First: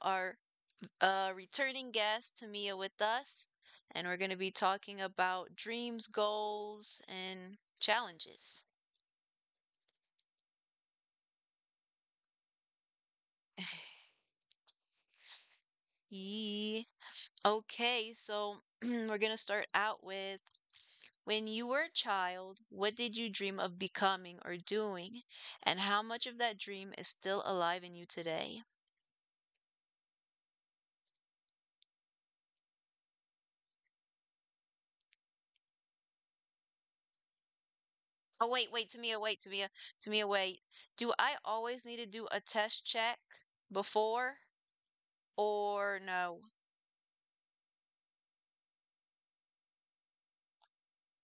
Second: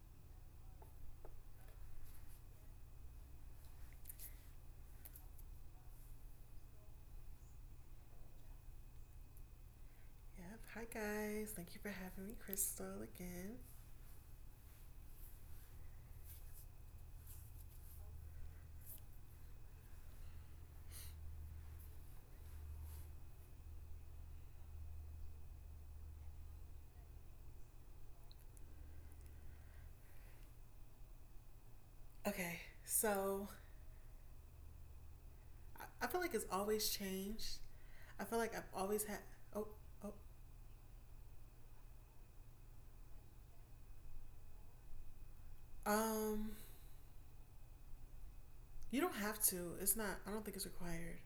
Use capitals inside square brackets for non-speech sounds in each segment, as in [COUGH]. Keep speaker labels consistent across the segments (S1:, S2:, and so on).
S1: our returning guest, Tamia, with us, and we're going to be talking about dreams, goals, and challenges.
S2: Yep. Hi, guys. Thank you for having me, Crystal, again.
S1: Yee. Okay, so [CLEARS THROAT] we're going to start out with when you were a child, what did you dream of becoming or doing, and how much of that dream is still alive in you today?
S2: Okay, so I feel like it's always changed. I feel
S1: Oh
S2: like I've
S1: wait,
S2: always had.
S1: Tamia, wait,
S2: Oh,
S1: Tamia,
S2: oh.
S1: Tamia, wait. Do I always need to do a test check before or no?
S2: Um, you don't have to. It's not. I don't think it's required.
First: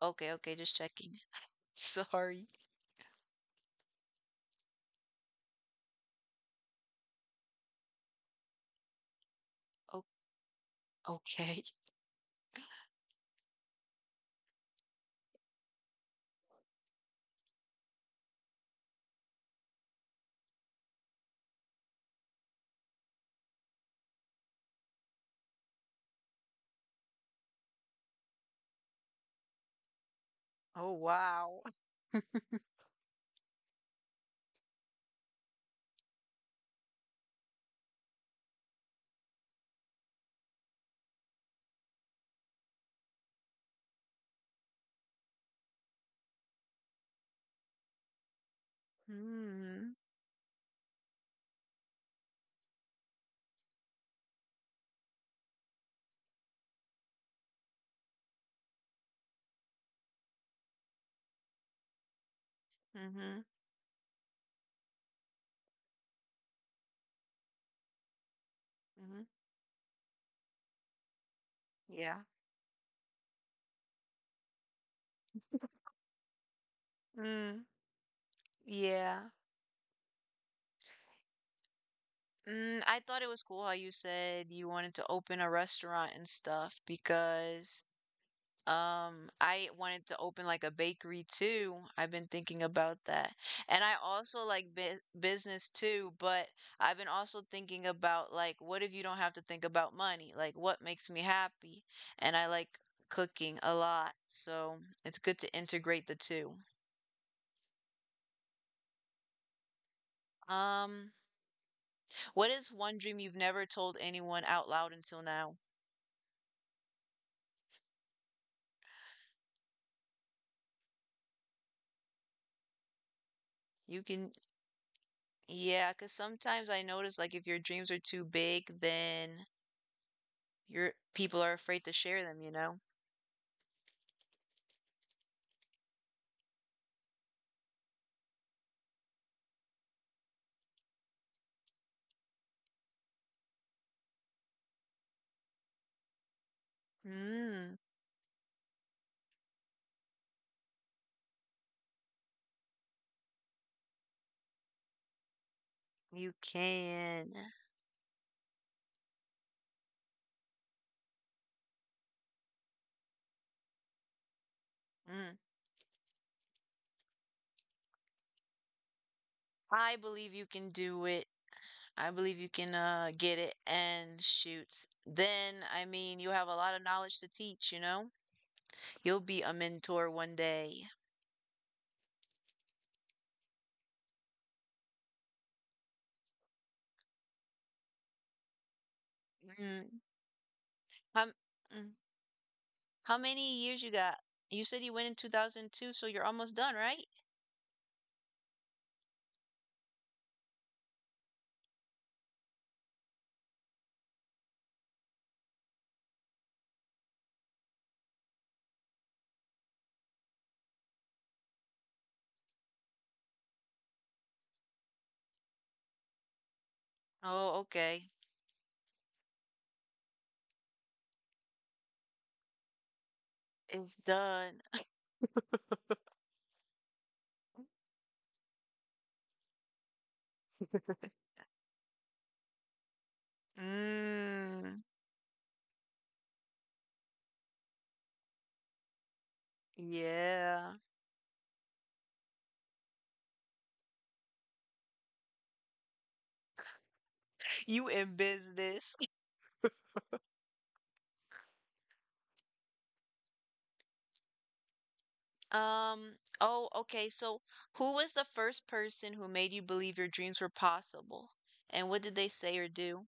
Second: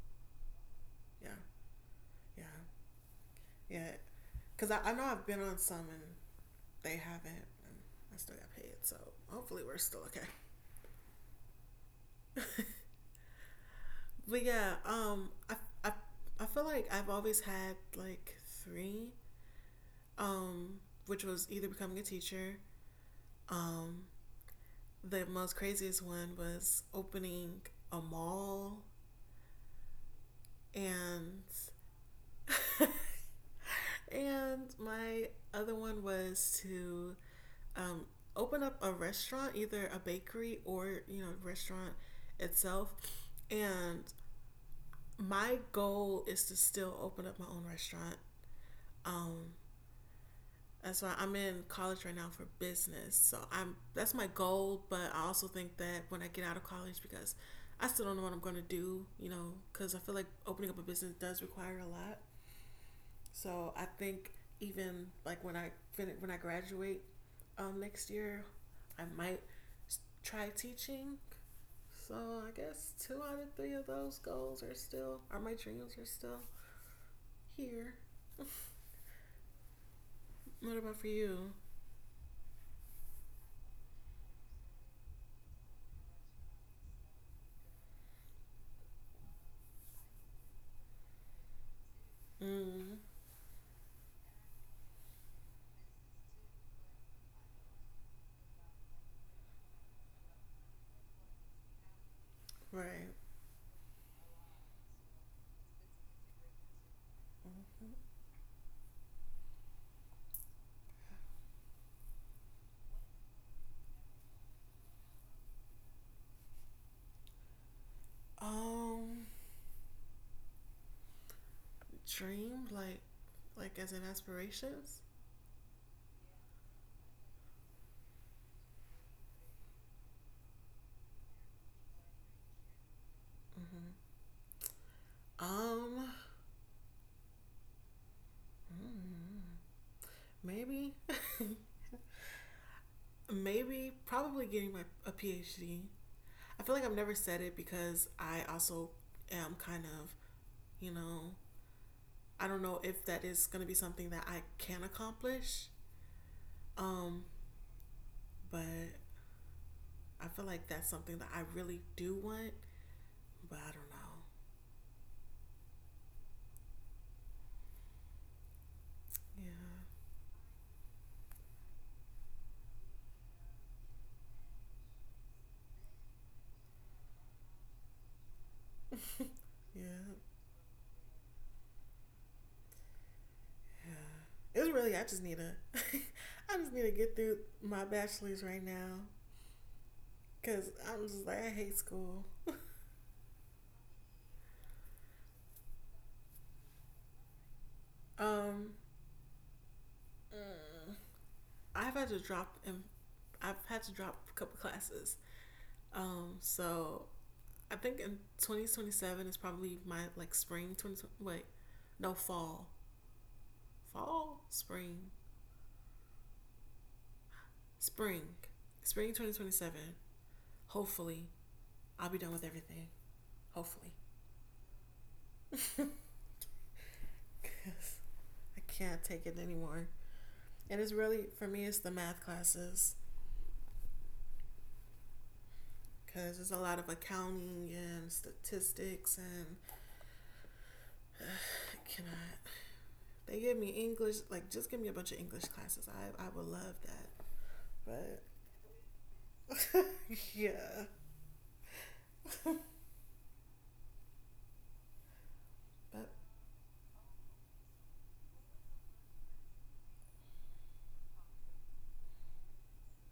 S1: Okay, okay, just checking.
S2: Yeah,
S1: [LAUGHS]
S2: yeah,
S1: Sorry.
S2: yeah. Cause I know I've been on some and they haven't. And I still got paid, so hopefully we're still
S1: Oh,
S2: okay.
S1: okay.
S2: [LAUGHS] But yeah, I, I feel like I've always had like three. Um, which was either becoming a teacher. Um, the most craziest one was opening a mall,
S1: Oh
S2: and
S1: wow.
S2: [LAUGHS] and my other one was to um, open up a restaurant, either a bakery or restaurant itself. And my goal is to still open up my own restaurant. Um,
S1: Mm,
S2: That's why I'm in college right now for business. So I'm that's my goal, but I also think that when I get out of college, because I still don't know what I'm going to do, because I feel like opening up a business does require a lot.
S1: mm-hmm.
S2: So I think even like when I graduate next year, I
S1: Mm-hmm.
S2: might try teaching. So
S1: Yeah.
S2: I guess two out of three of those goals are my dreams are still
S1: Mm,
S2: here.
S1: yeah.
S2: What about for you?
S1: Mm, I thought it was cool how you said you wanted to open a restaurant and stuff because I wanted to open like a bakery too. I've been thinking
S2: Mm,
S1: about that. And I also like bu business too, but I've been also thinking about like what if you don't have to think about money? Like what makes me happy? And I like
S2: right.
S1: cooking a lot, so it's good to integrate the two. Um, what is one dream you've never told anyone out loud until now?
S2: Um. Dream, like as in
S1: You can,
S2: aspirations.
S1: yeah, cause sometimes I notice like if your dreams are too big, then your people are afraid to share them, you know?
S2: Mm-hmm. Um, Maybe, [LAUGHS] maybe, probably getting my a PhD. I feel like I've never said it
S1: Mm,
S2: because I also am kind of, you know, I don't know if that is going to be something that I can accomplish.
S1: you
S2: Um,
S1: can.
S2: but I feel like that's something that I really do want, but I don't know.
S1: Mm. I
S2: Yeah.
S1: believe you can do it. I believe you can get it and shoots. Then, I mean, you have a lot of knowledge to teach, you know? You'll be a
S2: Yeah.
S1: mentor one day.
S2: Yeah. It was really I just need to [LAUGHS] I just need to get through my bachelor's right now.
S1: Mm.
S2: Cause I'm just
S1: How,
S2: like I hate
S1: mm.
S2: school.
S1: How many years you got? You said you went in 2002, so you're almost done, right?
S2: Um, I've had to drop and I've had to drop a couple classes. So I think in 2027 is probably my like spring 20 wait, no fall, fall
S1: Oh, okay.
S2: spring spring 2027. Hopefully, I'll be done with everything. Hopefully,
S1: It's done.
S2: cause I can't take it anymore. And
S1: [LAUGHS]
S2: it's really for me, it's the math classes
S1: Mm,
S2: because there's a lot of accounting and statistics and
S1: yeah.
S2: [SIGHS] uh, Can I? They give me English. Like, just give me a bunch of English classes. I would love that.
S1: You in
S2: But
S1: business.
S2: [LAUGHS] yeah. But
S1: Um, oh, okay. So, who was the first person who made you believe your dreams were possible? And what did they say or do?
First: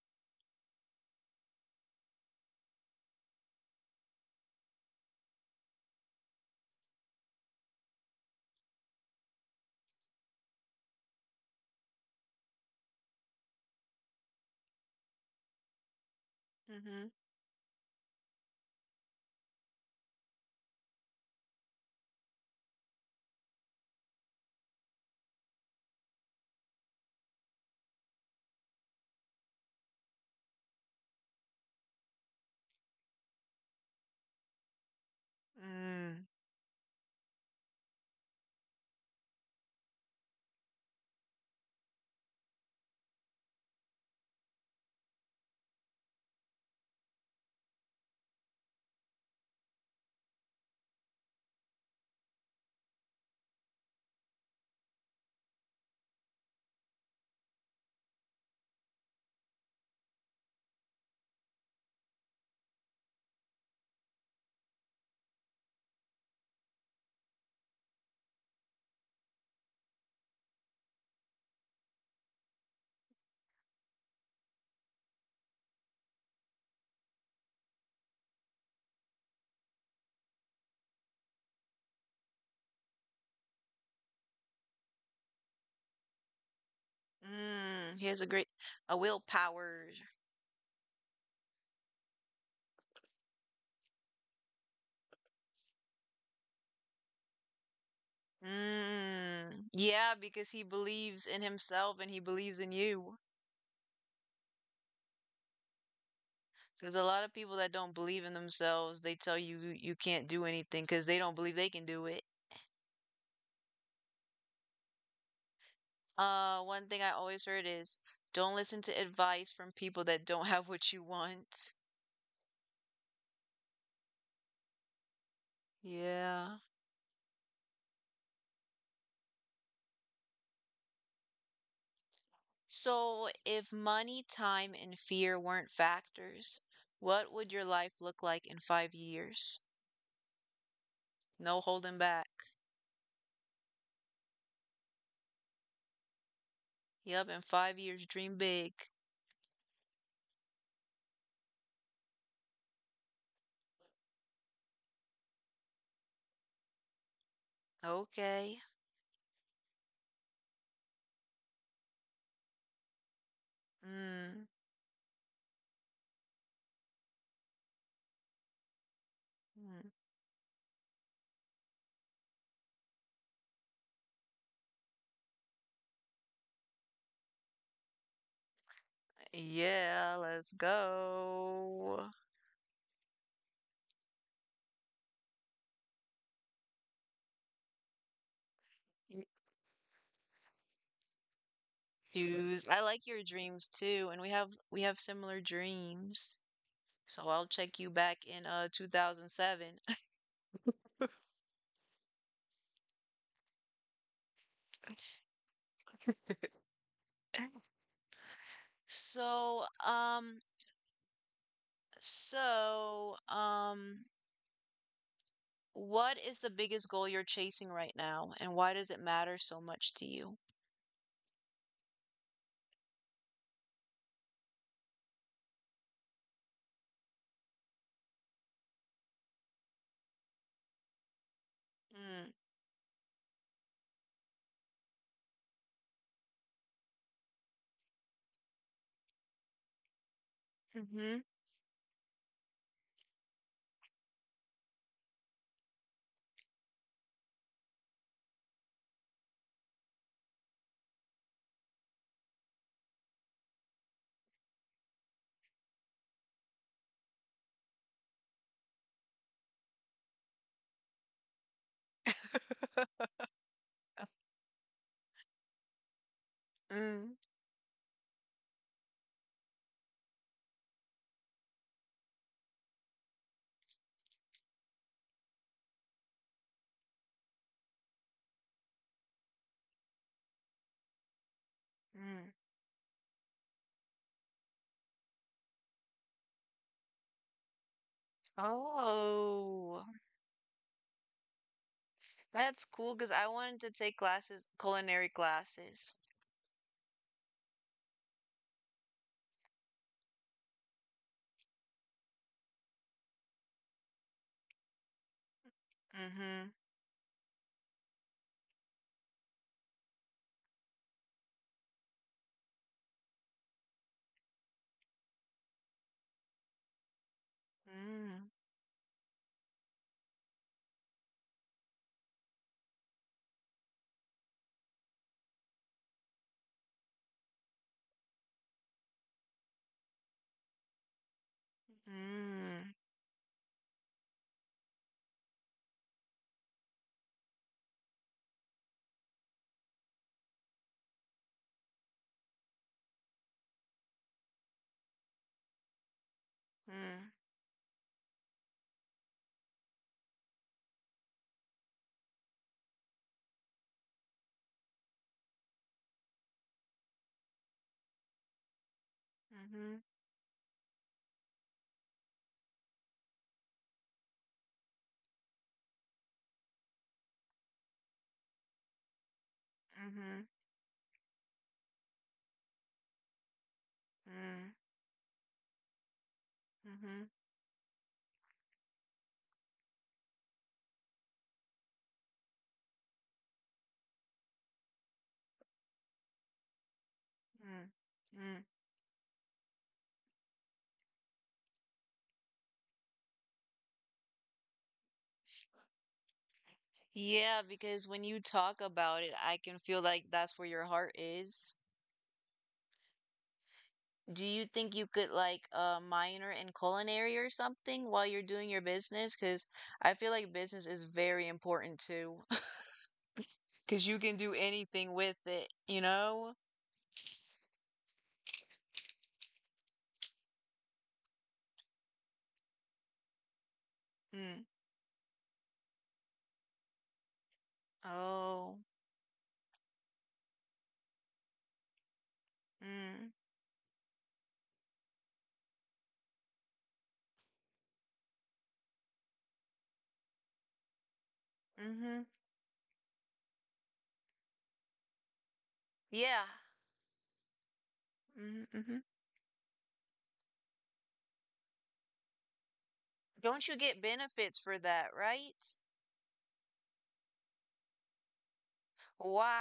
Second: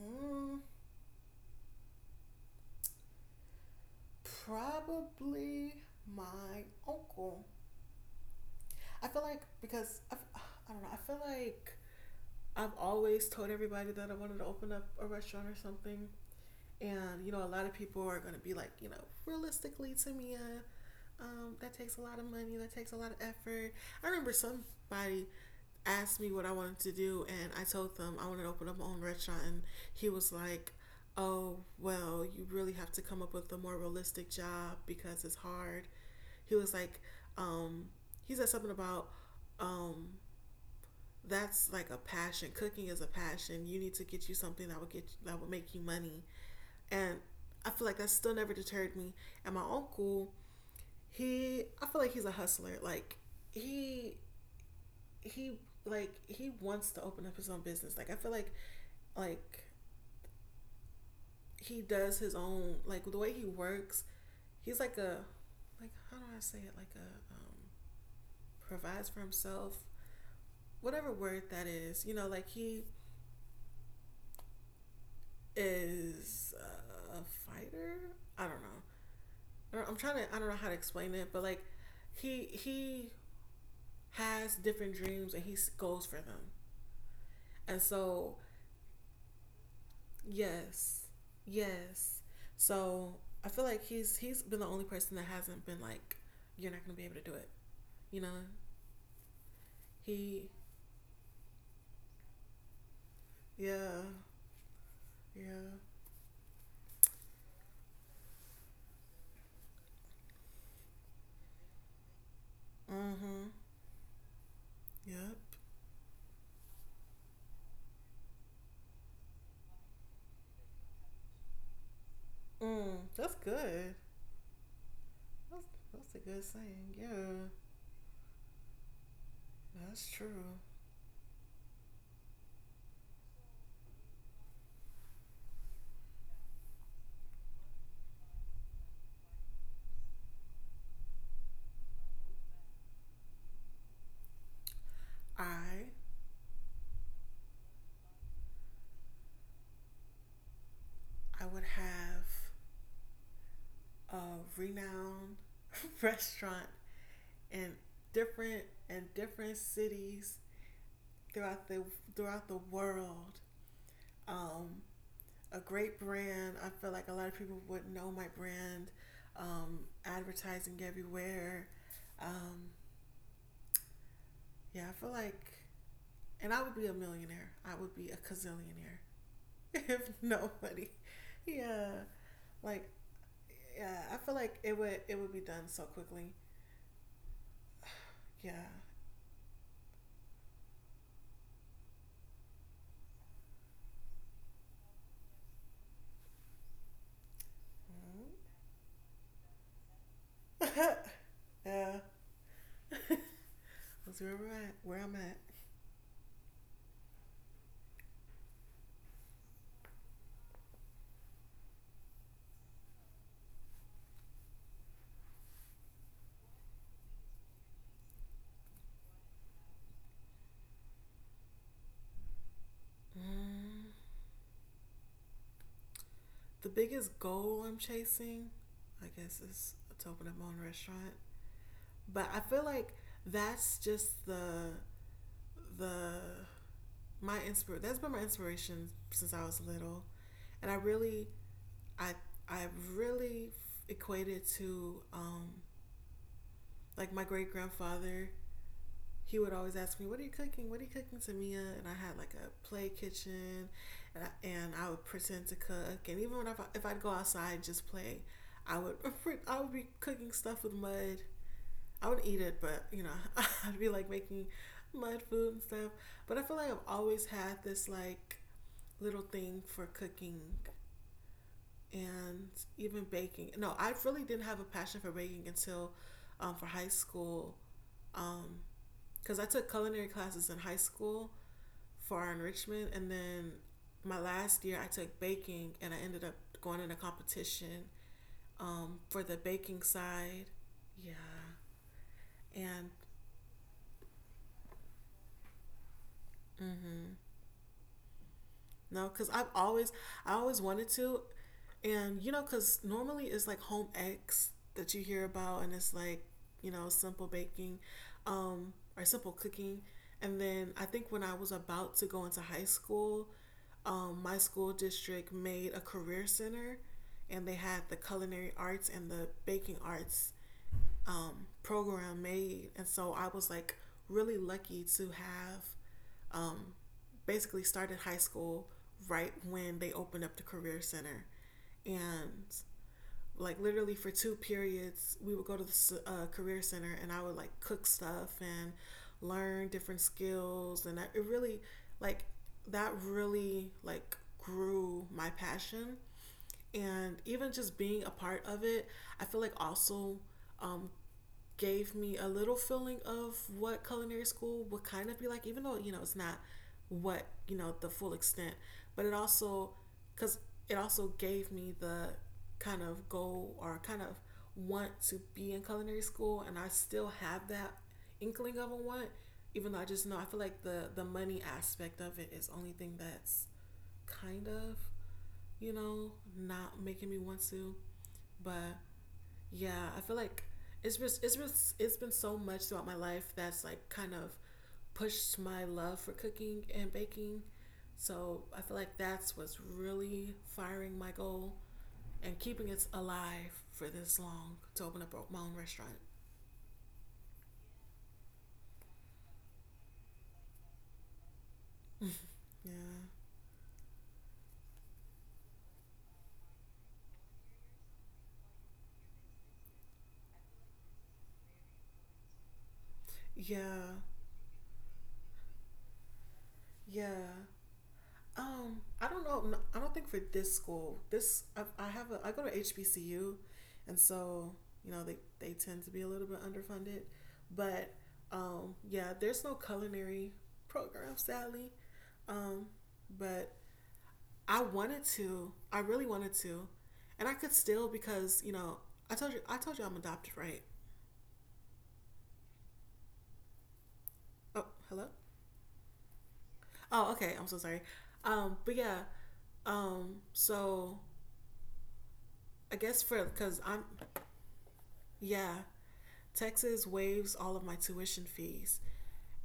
S2: mm, probably my uncle. I feel like because I've, [SIGHS] I don't know. I feel like I've always told everybody that I wanted to open up a restaurant or something.
S1: Mm-hmm.
S2: And a lot of people are going to be like, realistically, Tamia, that takes a lot of money. That takes a lot of effort. I remember somebody asked me what I wanted to do, and I told them I wanted to open up my own restaurant, and he was like, "Oh, well, you really have to come up with a more realistic job because it's hard."
S1: Mm.
S2: He was like, um, he said something about um, that's like a passion. Cooking is a passion. You need to get you something that would make you money. And I feel like that still never deterred me. And my uncle, he I feel like he's a hustler. Like he he like he wants to open up his own business. Like I feel like like he does his own, like, the way he works, he's like a, like, how do I say it? Like a provides for himself. Whatever word that is, like he is a fighter. I don't know. I'm trying to. I don't know how to explain it, but like he has different dreams and he goes for them. And
S1: Mm. He has a
S2: so
S1: great a willpower.
S2: yes, yes. So I feel like he's been the only person that hasn't been like you're not gonna be able to do it. You know
S1: Mm. Yeah,
S2: he.
S1: because he believes in himself and he believes in you.
S2: Yeah, yeah.
S1: Because a lot of people that don't believe in themselves, they tell you you can't do anything because they don't believe they can do it.
S2: Mm-hmm. Yep.
S1: One thing I always heard is don't listen to advice from people that don't have what you want.
S2: Mm, that's good. That's that's a good
S1: Yeah.
S2: saying. Yeah, that's true.
S1: So, if money, time, and fear weren't factors, what would your life look like in 5 years? No holding back.
S2: I
S1: Yep, in 5 years, dream big.
S2: I would have a renowned [LAUGHS] restaurant in
S1: Okay.
S2: different cities throughout the world.
S1: Mm,
S2: Um, a great brand. I feel like a lot of people would know my brand.
S1: mm,
S2: Advertising everywhere. Um, yeah, I feel like, and I would be a millionaire. I would be a gazillionaire [LAUGHS] if
S1: yeah, let's
S2: nobody. Yeah,
S1: go.
S2: like, yeah, I feel like it would be done so quickly. Yeah.
S1: Mm, Choose. I like your dreams too, and we have similar dreams. So I'll check you back in
S2: [LAUGHS]
S1: 2007. [LAUGHS]
S2: Yeah, that's where we're at. Where I'm at.
S1: So, um, so, what is the biggest goal you're chasing right now, and why does it matter so much to you?
S2: Mm. The biggest goal I'm chasing, I guess, is to open up my own restaurant. But
S1: Mm,
S2: I feel like that's just the my inspir. That's been my inspiration since I was little, and
S1: mhm,
S2: I I really equated to like my great grandfather. He would always ask me, "What are you cooking? What are you cooking, Samia?" And I had like a play kitchen, and I would pretend to cook. And even if I'd go outside and just play, I would [LAUGHS] I would be cooking stuff with mud. I would eat it, but [LAUGHS] I'd be like making mud food and stuff. But I feel like I've
S1: mm,
S2: always had this like little thing for cooking and even baking. No, I really didn't have a passion for baking until for high school because I took culinary classes in high school for our
S1: mm.
S2: enrichment, and then my last year I took baking, and I ended up going in a competition for the baking
S1: Oh,
S2: side. Yeah,
S1: that's
S2: and
S1: cool because I wanted to take classes, culinary classes.
S2: no, because I always wanted to, and because normally it's like home eggs that you hear about, and it's like,
S1: Mm-hmm.
S2: simple baking, or simple cooking, and then I think when I was about to go into high school, my school district made a career center, and they had the
S1: Mm,
S2: culinary arts and the baking arts program made, and so I was like really lucky to have basically started high school right when they opened up the career center and
S1: mm,
S2: like literally for two periods we would go to the career center and I would like cook stuff and learn different skills and it really like that really like grew my passion,
S1: mm,
S2: and even just being a part of it I feel like also um, gave me a little feeling of what culinary school would kind of be like, even though, it's not what, the full extent, but
S1: mm-hmm,
S2: because it also gave me the kind of goal or kind of want to be in culinary school. And I still have that inkling of a want, even though I just know,
S1: mm-hmm,
S2: I feel like the money aspect of it is the only thing that's kind
S1: mm,
S2: of, not making
S1: mm-hmm,
S2: me want to, but yeah, I feel like it's been so much throughout my life that's like kind of pushed my love for cooking and baking.
S1: mm,
S2: So
S1: mm.
S2: I feel like that's what's really firing my goal and keeping it alive for this long to open up my own restaurant.
S1: Yeah, because when you talk about it, I can feel like that's where your heart is.
S2: Yeah.
S1: Do you think you could like minor in culinary or something while you're doing your business? Because I feel like business is very important too. [LAUGHS] Because
S2: Yeah.
S1: you can do anything with it, you know?
S2: Yeah. I don't know. No, I don't think for this school. This I have a I go to HBCU, and
S1: Mm.
S2: so they tend to be a little bit underfunded, but
S1: Oh.
S2: yeah, there's no culinary program sadly. Um,
S1: Mm.
S2: but I wanted to. I really wanted to, and I could still because I told you I'm adopted, right?
S1: Mm-hmm.
S2: Oh, hello.
S1: Yeah.
S2: Oh, okay. I'm so sorry. But
S1: Mm-hmm.
S2: yeah. So I guess for
S1: Don't you
S2: because
S1: get
S2: I'm.
S1: benefits for that,
S2: Yeah.
S1: right?
S2: Texas waives all of my tuition fees.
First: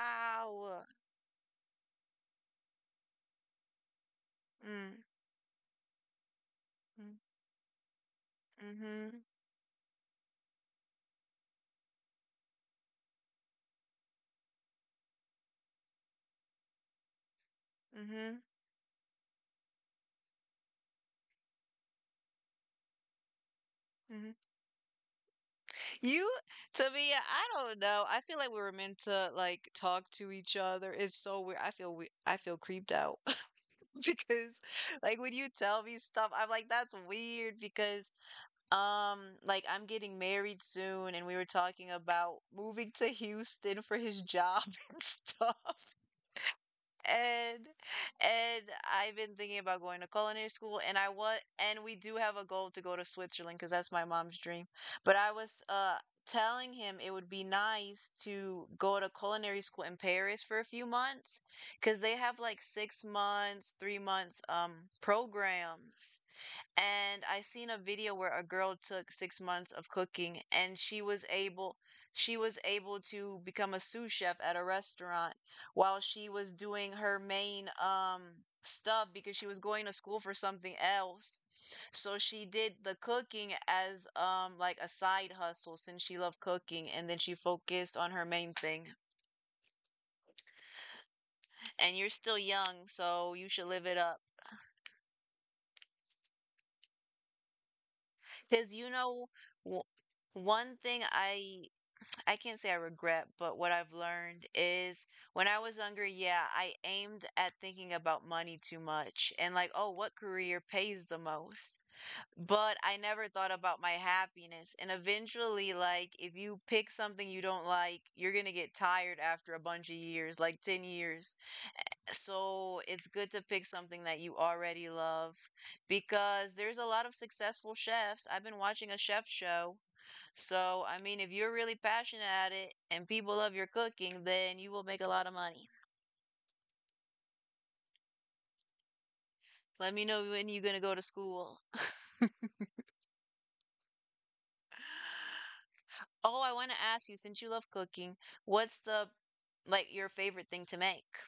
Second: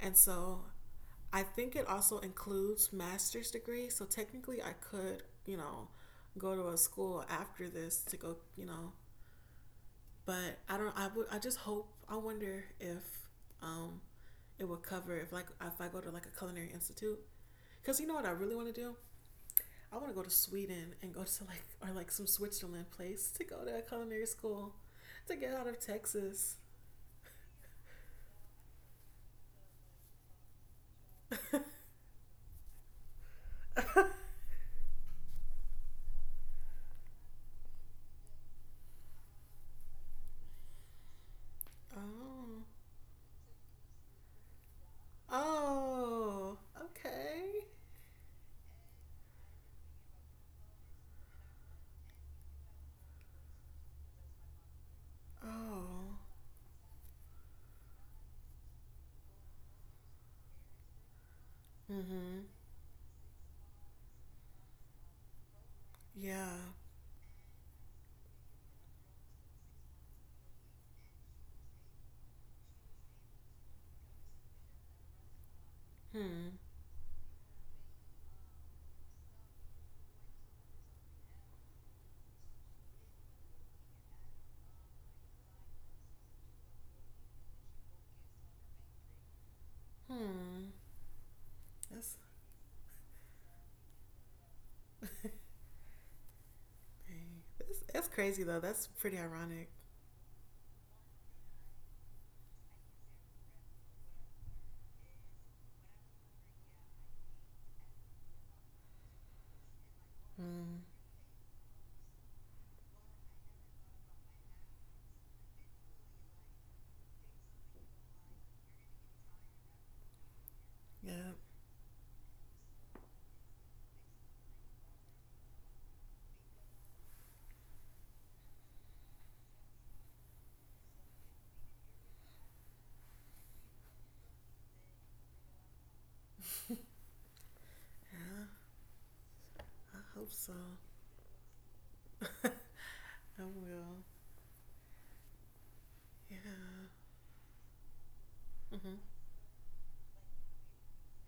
S2: And so I think it also includes master's degree. So technically I
S1: Mm.
S2: could, go to a school after this to go,
S1: Mm-hmm.
S2: but I don't I would I just hope I wonder if um it would cover if like if I go to like a culinary institute cuz you know what I
S1: Mm-hmm.
S2: really want to do? I want to go to Sweden and go to like or like some Switzerland place to go to a culinary
S1: Mm-hmm.
S2: school to get out of
S1: You,
S2: Texas.
S1: Tamia, I don't know. I feel like we were meant to like talk to each other. It's so weird. I feel we I feel creeped out [LAUGHS] because like when you tell me stuff, I'm like, that's weird because like I'm getting married soon and we were talking about
S2: Oh.
S1: moving to Houston for his job [LAUGHS] and stuff.
S2: Oh. Okay.
S1: And I've been thinking about going to culinary school and I was and we do have a goal to go to Switzerland because that's my mom's dream. But I was
S2: Oh.
S1: telling him it would be nice to go to culinary school in Paris for a few months because they have
S2: Mm-hmm.
S1: like 6 months, 3 months programs.
S2: Yeah.
S1: And I seen a video where a girl took 6 months of cooking and she was able to become a sous chef at a restaurant while she was
S2: Hmm.
S1: doing her main stuff because she was going to school for something else. So she did the cooking as like a side hustle since she loved cooking and then she focused on her main thing.
S2: Hmm.
S1: And you're
S2: That's
S1: still young, so you should live it up.
S2: dang. That's crazy though.
S1: Because
S2: That's
S1: you
S2: pretty
S1: know,
S2: ironic.
S1: w- one thing I can't say I regret, but what I've learned is when I was younger, yeah, I aimed at thinking about money too much and like, oh, what career
S2: Hmm.
S1: pays the most? But I never thought about my happiness. And eventually, like, if you pick something you don't like, you're gonna get tired after a bunch of years, like 10
S2: Yeah.
S1: years. So it's good to pick something that you already love because there's a lot of successful chefs. I've been watching a chef show so, I mean, if you're really passionate at it and people love your cooking, then you will make a lot of money.
S2: Yeah.
S1: Let
S2: I
S1: me know
S2: hope
S1: when
S2: so.
S1: you're gonna go to school. [LAUGHS]
S2: [LAUGHS] I will. Yeah.
S1: Oh, I want to ask you, since you love cooking, what's
S2: Mm-hmm.
S1: the like your favorite thing to make?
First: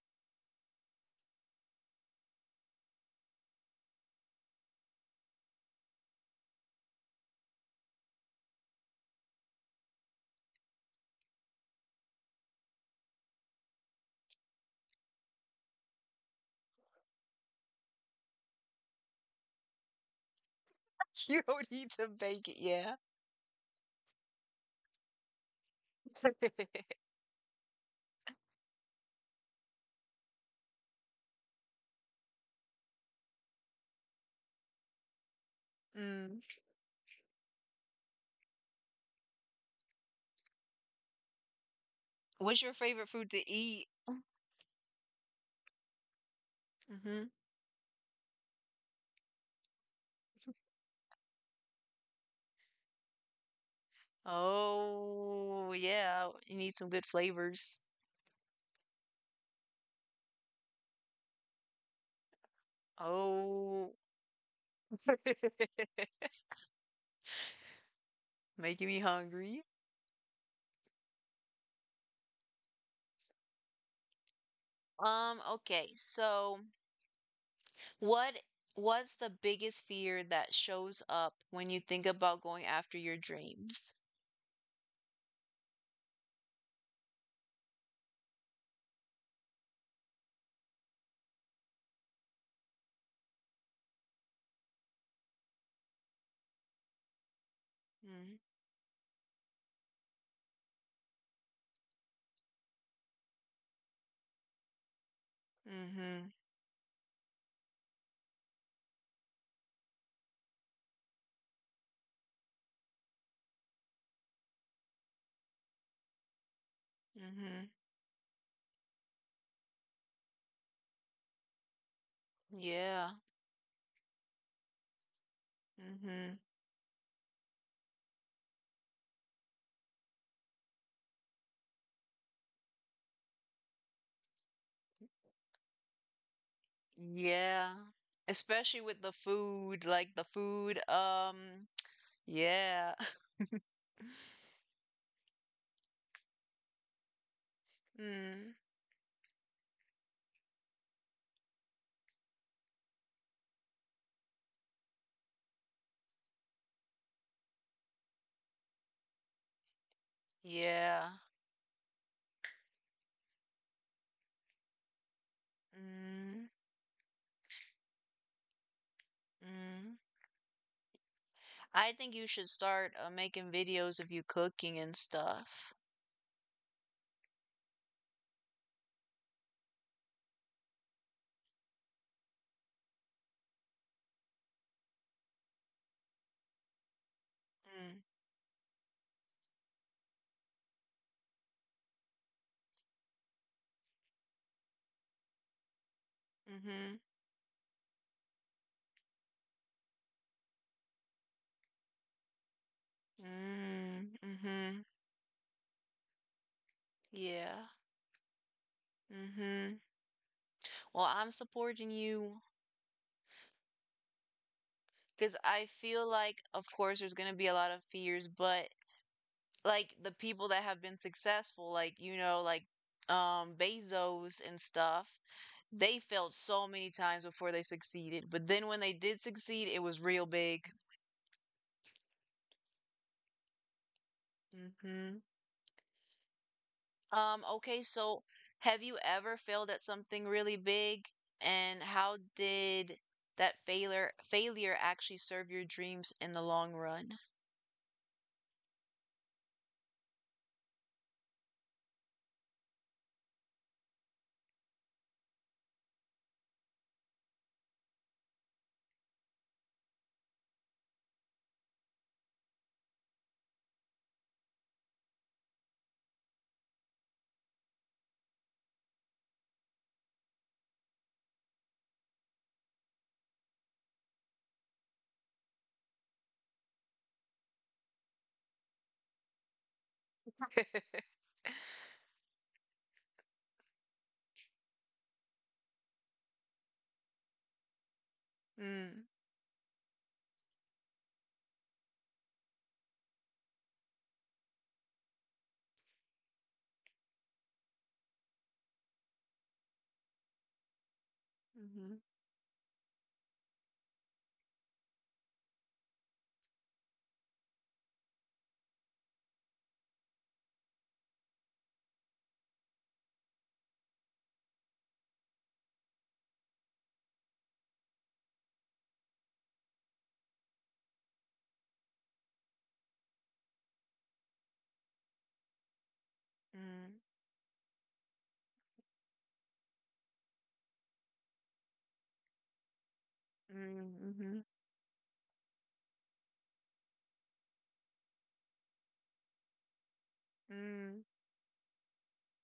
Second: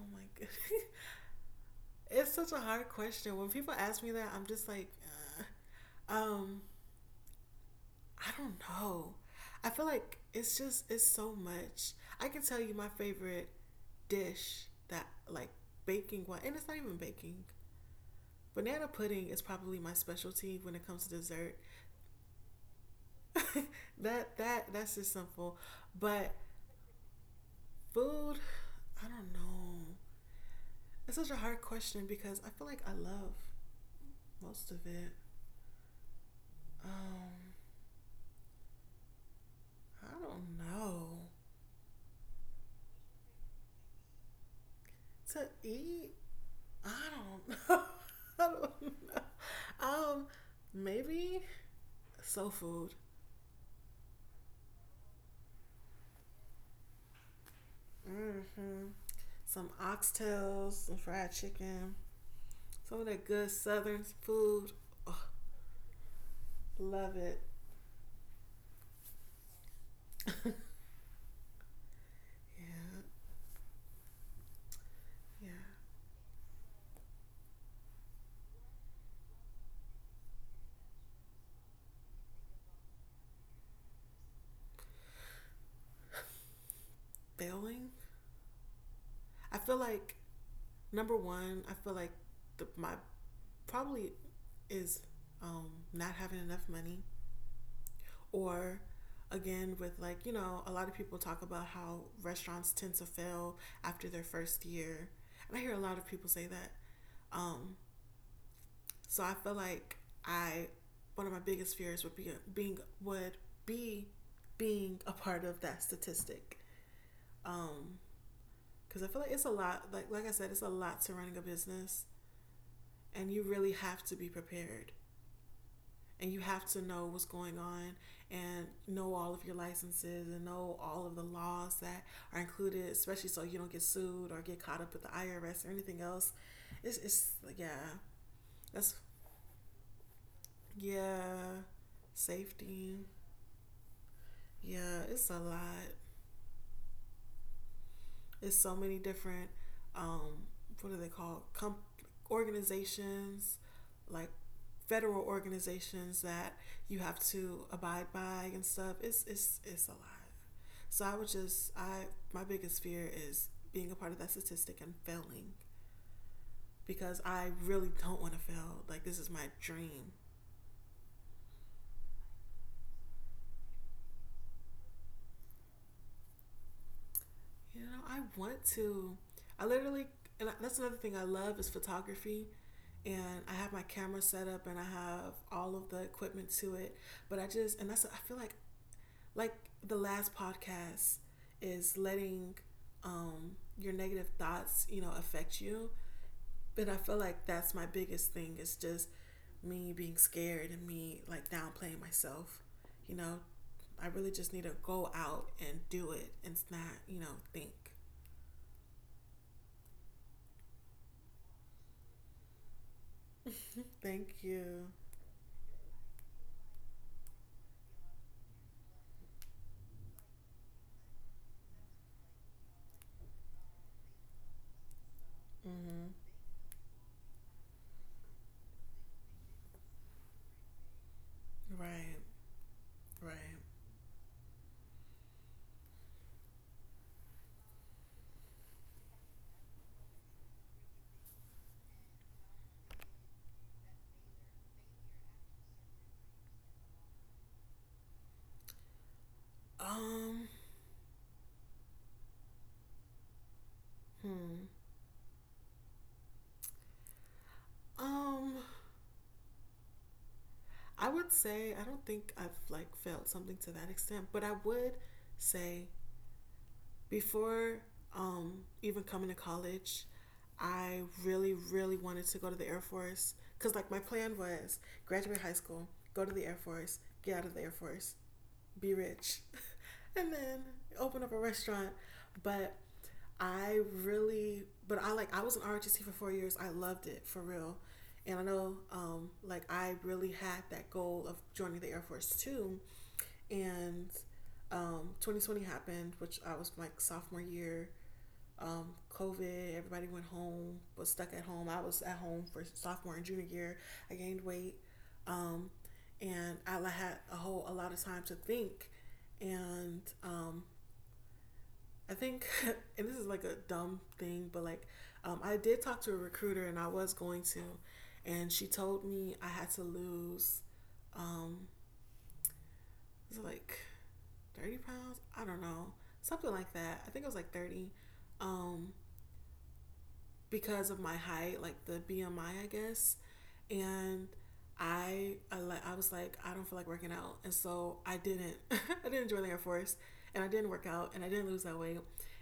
S2: Oh my goodness. [LAUGHS] It's such a hard question. When people ask me that, I'm just like, uh, um, I don't know. I feel like it's so much. I can tell you my favorite dish that like baking one, and it's not even baking. Banana pudding is probably my specialty when it comes to
S1: [LAUGHS] You
S2: dessert.
S1: don't need to bake it, yeah.
S2: [LAUGHS] That's just simple. But
S1: [LAUGHS]
S2: food, I don't know. It's such a hard question because I feel like I love most of it.
S1: Mm.
S2: Um, I don't know.
S1: What's your favorite food to eat?
S2: To eat, I
S1: Hmm.
S2: don't know. [LAUGHS] I don't know. Um, Maybe soul food.
S1: Oh, yeah. You need some good flavors.
S2: Mm-hmm. Some oxtails, some fried chicken. Some of that good
S1: Oh,
S2: Southern food. Oh,
S1: [LAUGHS]
S2: love it.
S1: making me hungry.
S2: Yeah, yeah.
S1: Okay, so What what's the biggest fear that shows up when you think about going after your dreams?
S2: Bailing. I feel like number one. I feel like my probably is not having enough money,
S1: Mm,
S2: or again with, like, you know, a lot of people talk about how restaurants tend to fail after their first year, and I hear a lot of
S1: mhm.
S2: people say that. um, So I feel like I, one of my biggest fears would be being would be being a part of that statistic.
S1: Mhm.
S2: Um because I feel like it's a lot, like I said, it's a lot to running a business,
S1: Yeah.
S2: and you really have to be prepared, and
S1: Mhm.
S2: you have to know what's going on and know all of your licenses and know all of the laws that are included, especially so you don't get sued or get caught up with the IRS or anything else. It's yeah.
S1: Yeah. Especially
S2: That's
S1: with the food, like the food,
S2: yeah.
S1: yeah.
S2: Safety.
S1: [LAUGHS]
S2: Yeah, it's a lot.
S1: Mm,
S2: It's so many different, um, what are they called? Com- organizations, like federal organizations that you have to abide by and stuff. It's a lot. So
S1: yeah.
S2: I would just I my biggest fear is being a part of that statistic and failing,
S1: Mm,
S2: because I really don't want to fail. Like, this is my
S1: mm.
S2: dream.
S1: I think you should start making videos of you cooking and stuff.
S2: You know, I want to. I literally, and that's another thing I love is photography. And I have my camera set up and I have all of the equipment to it. But I just, and
S1: Mm,
S2: that's, I feel like the last podcast is letting your negative thoughts, you know, affect you. But
S1: mm-hmm.
S2: I feel like that's my biggest thing is just me being scared and me, like, downplaying myself. You know, I
S1: Mm,
S2: really just need to
S1: mm-hmm.
S2: go out and do it and not, you know,
S1: Yeah.
S2: think.
S1: Mm-hmm. Well, I'm supporting you
S2: Thank you.
S1: because I feel like, of course, there's going to be a lot of fears, but like the people that have been successful, like, you know, like Bezos and stuff, they
S2: Mm-hmm.
S1: failed so many times before they succeeded. But then when they did succeed, it was real big.
S2: Right, right.
S1: Mhm. Okay, so have you ever failed at something really big? And how did that failure actually serve your dreams in the long run?
S2: Um, hmm. Um, I would say I don't think I've, like, felt something to that extent, but I would say before, even coming to college, I really, really wanted to go to the Air Force because, like, my plan was graduate high school, go to the Air Force, get out of the Air Force, be rich, [LAUGHS] and then open up a
S1: [LAUGHS]
S2: restaurant. But I really, but I like, I was an ROTC for 4 years. I loved it for real. And I know, like, I really had that goal of joining the Air Force too. And 2020 happened, which I was like sophomore year. COVID, everybody went home, was stuck at home. I
S1: Mm-hmm.
S2: was at home for sophomore and junior year. I gained weight, um, and I had a whole a lot of time to think. And I think, [LAUGHS] and this is like a dumb thing, but like, I did talk to a recruiter, and I was going to, and she told me I had to lose, um, it was like 30 pounds, I don't know, something like
S1: Mm,
S2: that, I think it was like 30, um because of my height, like the BMI, I guess.
S1: mm,
S2: And
S1: mhm,
S2: I was like, I don't feel like working out, and so I didn't. [LAUGHS] I didn't join the Air Force, and I didn't work
S1: mm,
S2: out, and I didn't lose that weight.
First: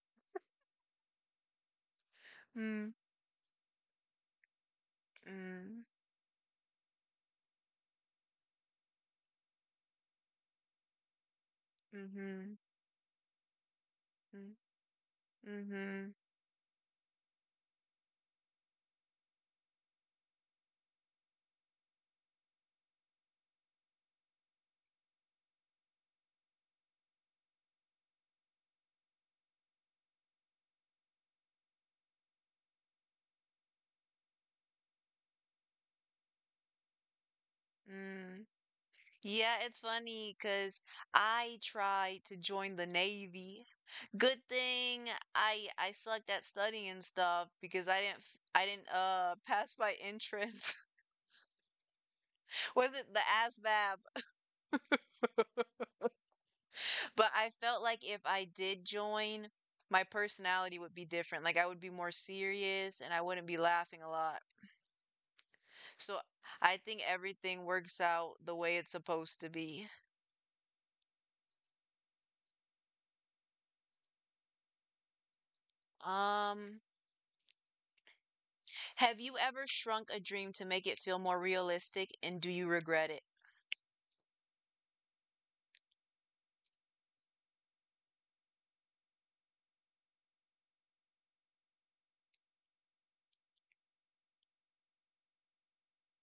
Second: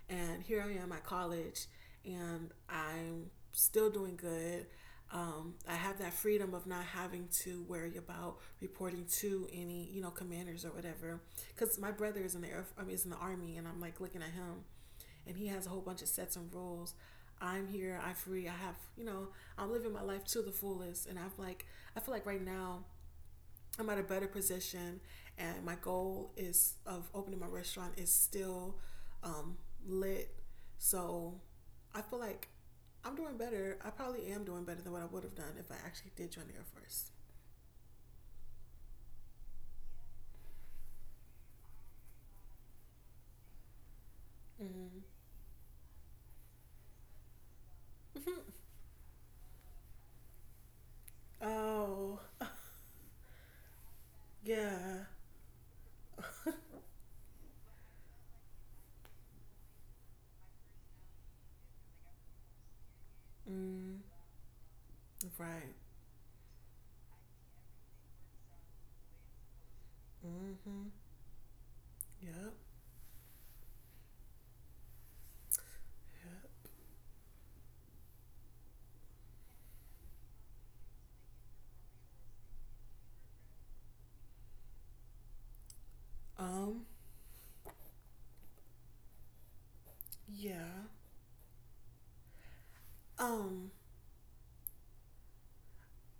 S2: And here I am at college, and
S1: mm,
S2: I'm still doing good. I
S1: mm,
S2: have that freedom of not having to worry about reporting to any, you know, commanders or whatever. Because my brother is in the
S1: mhm,
S2: air, I mean, is in the army, and I'm like looking at
S1: mm,
S2: him, and he has a whole bunch of
S1: mhm,
S2: sets and rules. I'm here, I'm free, I have, you know, I'm living my life to the fullest. And I'm like, I feel like right now I'm at a better position, and my goal is of opening my restaurant is still um, lit. So I feel like I'm doing better. I probably am doing better than what I would have done if I actually did join the Air Force.
S1: mm. Yeah, it's funny because I tried to join the Navy. Good
S2: Mm-hmm.
S1: thing I sucked at studying and stuff because I didn't I didn't pass my entrance.
S2: Oh,
S1: [LAUGHS] Was it the ASVAB?
S2: [LAUGHS] yeah.
S1: But I felt like if I did join, my personality would be different. Like I would be more serious and I wouldn't be laughing
S2: Mm,
S1: a lot.
S2: right.
S1: So I think everything works out the way it's supposed to be.
S2: Mm-hmm. Yep. Yep.
S1: Um, have you ever shrunk a dream to make it feel more realistic and do you regret it?
S2: Um, yeah. Um,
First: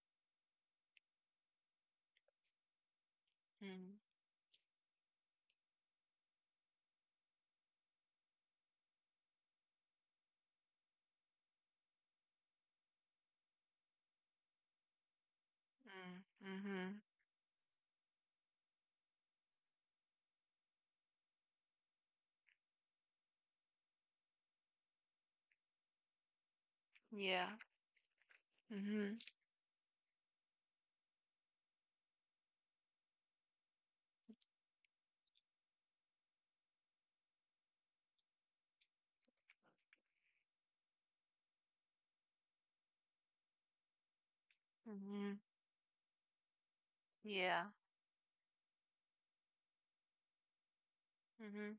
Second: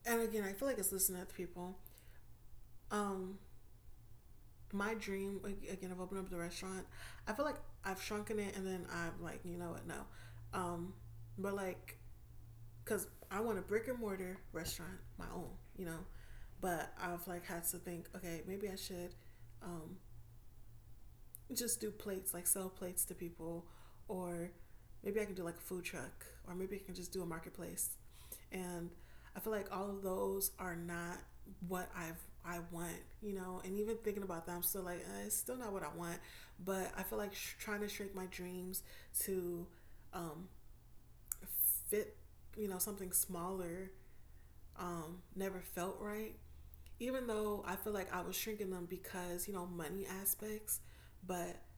S2: and again, I feel like it's listening to people. Um,
S1: Mm,
S2: my dream ag- again of opening up the restaurant, I feel like I've shrunken it, and then I'm like, you know what, no. Um, but like, cause I want a brick and mortar restaurant, my own, you know.
S1: mm, mm-hmm.
S2: But I've like had to think, okay, maybe I should, um, just do plates, like sell plates to people, or maybe I can do like a food truck, or maybe I can just do a
S1: Yeah.
S2: marketplace. And
S1: Mm-hmm.
S2: I feel like all of those are not what I want, you know. And even thinking about that, I'm still like, eh, it's still not what I want. But I feel like sh- trying to shrink my dreams to, um, fit, you know, something smaller,
S1: Mm-hmm.
S2: never felt right. Even though
S1: Yeah.
S2: I feel like I was shrinking them because you know money aspects, but
S1: Mm-hmm.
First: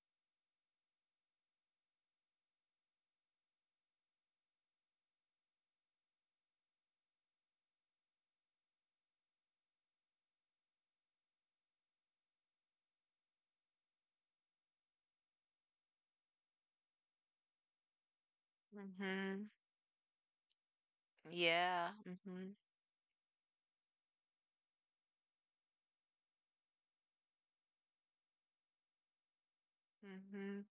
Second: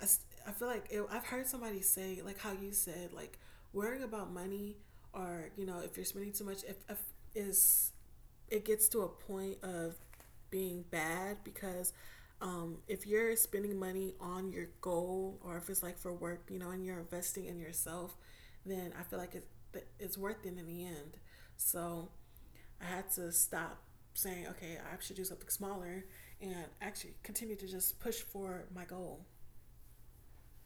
S2: I feel like it, I've heard somebody say, like how you said, like worrying about money or, you know, if you're spending too much, if is, it gets to a point of being bad because, if you're spending money on your goal or if it's like for work, you know, and you're investing in yourself, then I feel like
S1: Mm-hmm.
S2: it's worth it in the end.
S1: Yeah.
S2: So
S1: Mm-hmm.
S2: I had to stop saying, okay, I should do something smaller and actually continue to just push for my goal.
S1: Mm-hmm.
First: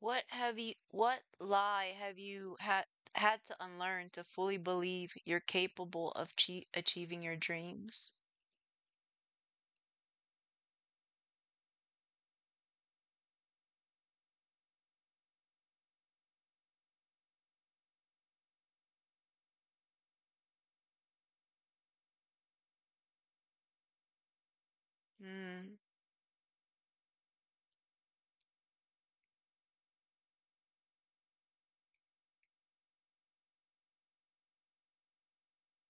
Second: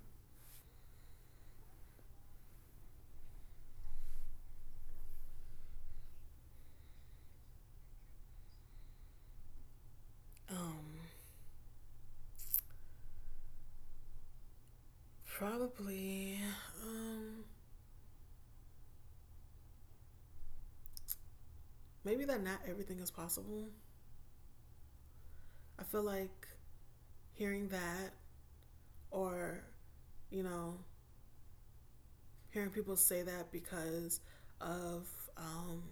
S1: What lie have you had to unlearn to fully believe you're capable of achieving your dreams?
S2: Um, Probably. Um, maybe that not everything is possible.
S1: Mm,
S2: I feel like hearing that or, you know, hearing people say that because of, um,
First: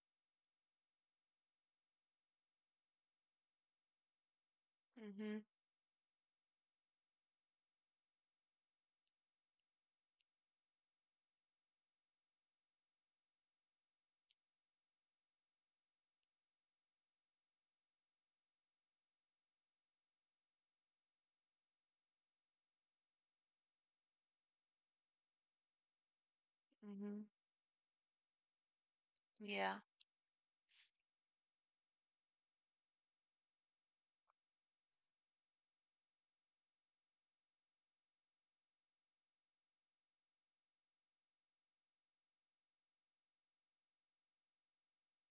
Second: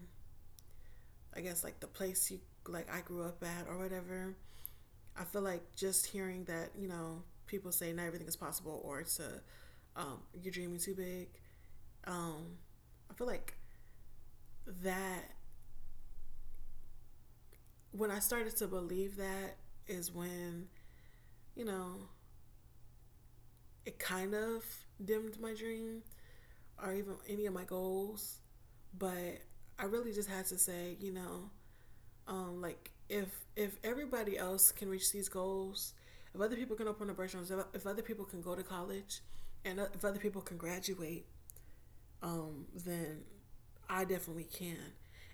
S2: I guess, like the place like I grew up at or whatever. I
S1: mm-hmm,
S2: feel like just hearing that, you know, people say not everything is possible or it's a, you're dreaming too big. Um, I feel like that when I started to believe that is when, you know, it kind of dimmed my dream or even
S1: mm-hmm,
S2: any of my goals. But
S1: yeah,
S2: I really just had to say, you know, like if everybody else can reach these goals, if other people can open up restaurants, if other people can go to college, and if other people can graduate, then I definitely can.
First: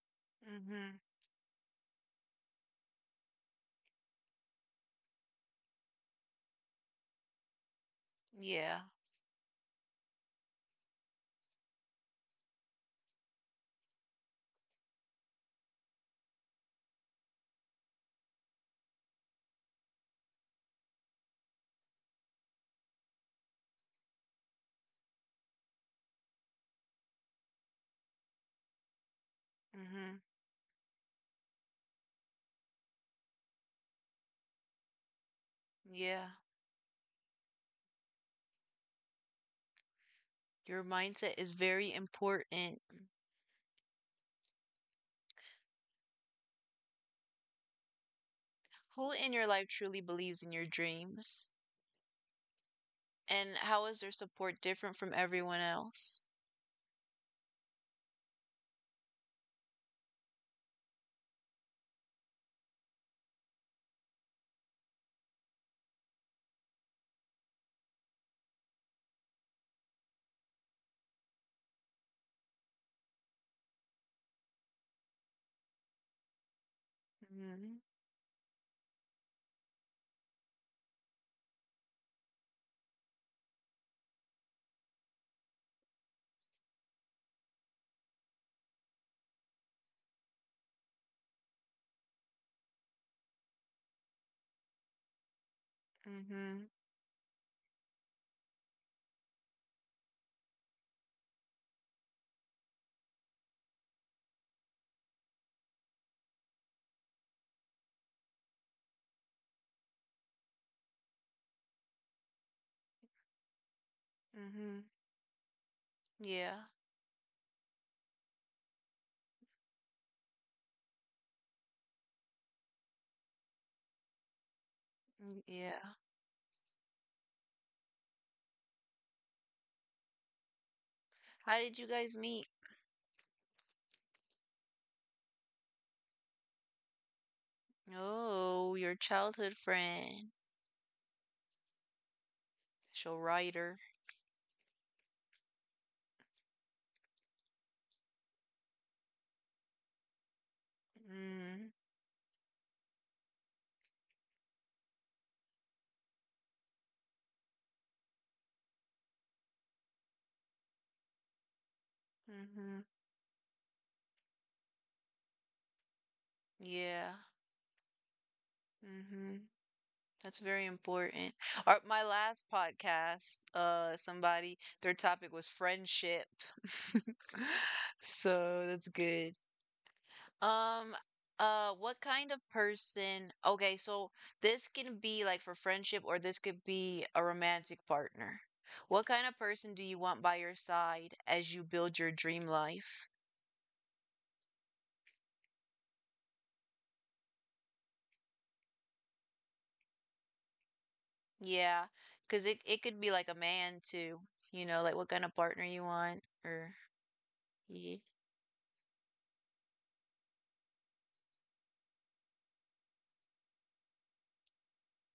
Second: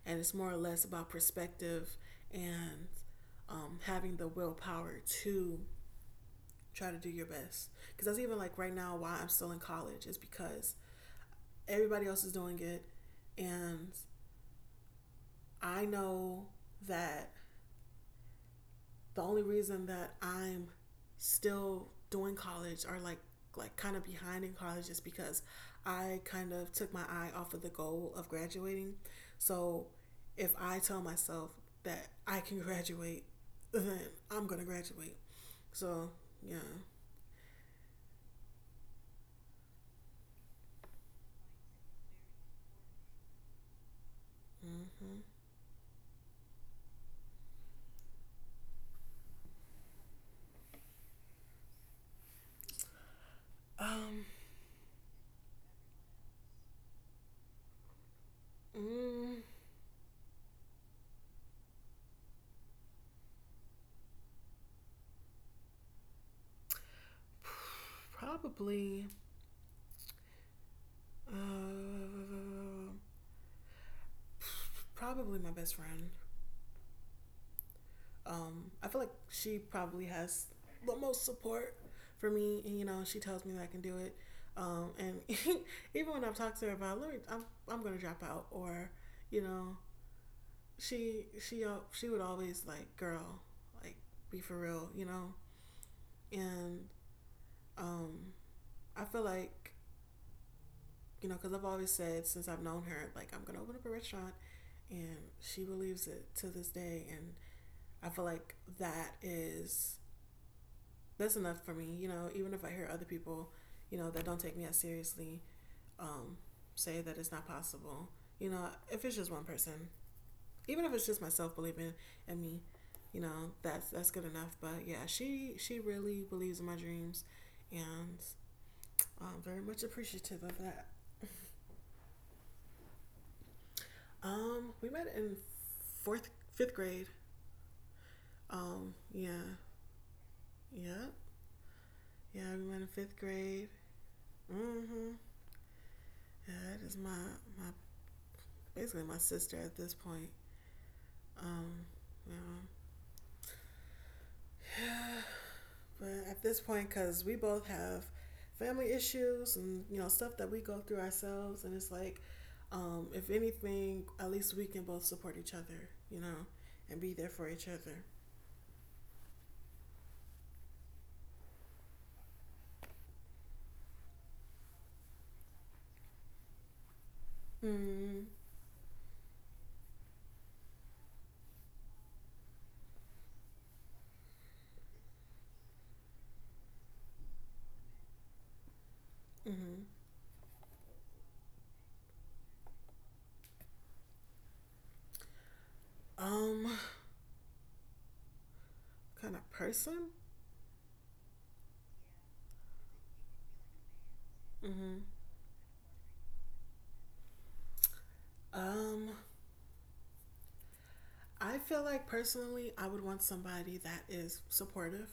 S2: And it's more or less
S1: mm-hmm,
S2: about perspective and, having the willpower to try to do your best. Because that's even like right
S1: yeah,
S2: now why I'm still in college is because everybody else is doing it. And I know that the only reason that I'm still doing college or like kind of behind in college is because I kind of took my eye off of the goal of graduating. So
S1: mm-hmm,
S2: if I tell myself that I can graduate, [LAUGHS] then I'm gonna graduate. So
S1: yeah.
S2: yeah.
S1: Your mindset is very important.
S2: Mm-hmm.
S1: Who in your life truly believes in your dreams? And how is their
S2: Um.
S1: support different from everyone else?
S2: Mm, Probably, uh, probably my best friend.
S1: Mm-hmm,
S2: I feel like she probably has the most support for me, and you know, she tells me that I can do it. And [LAUGHS] even when I've talked to her about, let me, I'm gonna drop out, or you know, she would always like, girl, like be for real, you know.
S1: mm-hmm,
S2: And um, I feel like you know, because I've always said since I've known her, like, I'm going to open up a restaurant. And she believes it to this day. And I feel like that is, that's enough for me. You know, even if I hear other people, you know, that don't take me as
S1: mm-hmm,
S2: seriously, um,
S1: yeah,
S2: say that it's not possible, you know, if it's just one person, even if it's just myself believing in me, you know, that's good enough. But yeah,
S1: mm, yeah.
S2: she really believes in my dreams, and I'm very much appreciative of that.
S1: How did you guys meet?
S2: We met in fourth, fifth grade.
S1: Oh, your
S2: Um,
S1: childhood
S2: yeah,
S1: friend,
S2: yeah, yeah. We met in
S1: she'll
S2: fifth
S1: write
S2: grade.
S1: her.
S2: Mm-hmm. Yeah, that is my basically my sister at this point.
S1: Mm,
S2: Um, yeah. But at this point, because we both have family issues and you know stuff that we go through ourselves, and it's like,
S1: mm-hmm.
S2: if anything, at least we can both support each other, you know, and
S1: Yeah.
S2: be there for each other.
S1: Mm-hmm. That's very important. My last podcast, somebody, their topic was friendship. [LAUGHS]
S2: Mm-hmm.
S1: So that's good. Um, what kind of person? Okay, so this can be like for friendship, or this could be a romantic partner. What kind of person do
S2: Mm-hmm.
S1: you want by your side as you build your dream life?
S2: Um, kind of person.
S1: Yeah, cause it could be like a man too, you know, like
S2: Mm-hmm.
S1: what kind of partner you want or yeah.
S2: Um, I feel like personally, I would want somebody that is supportive,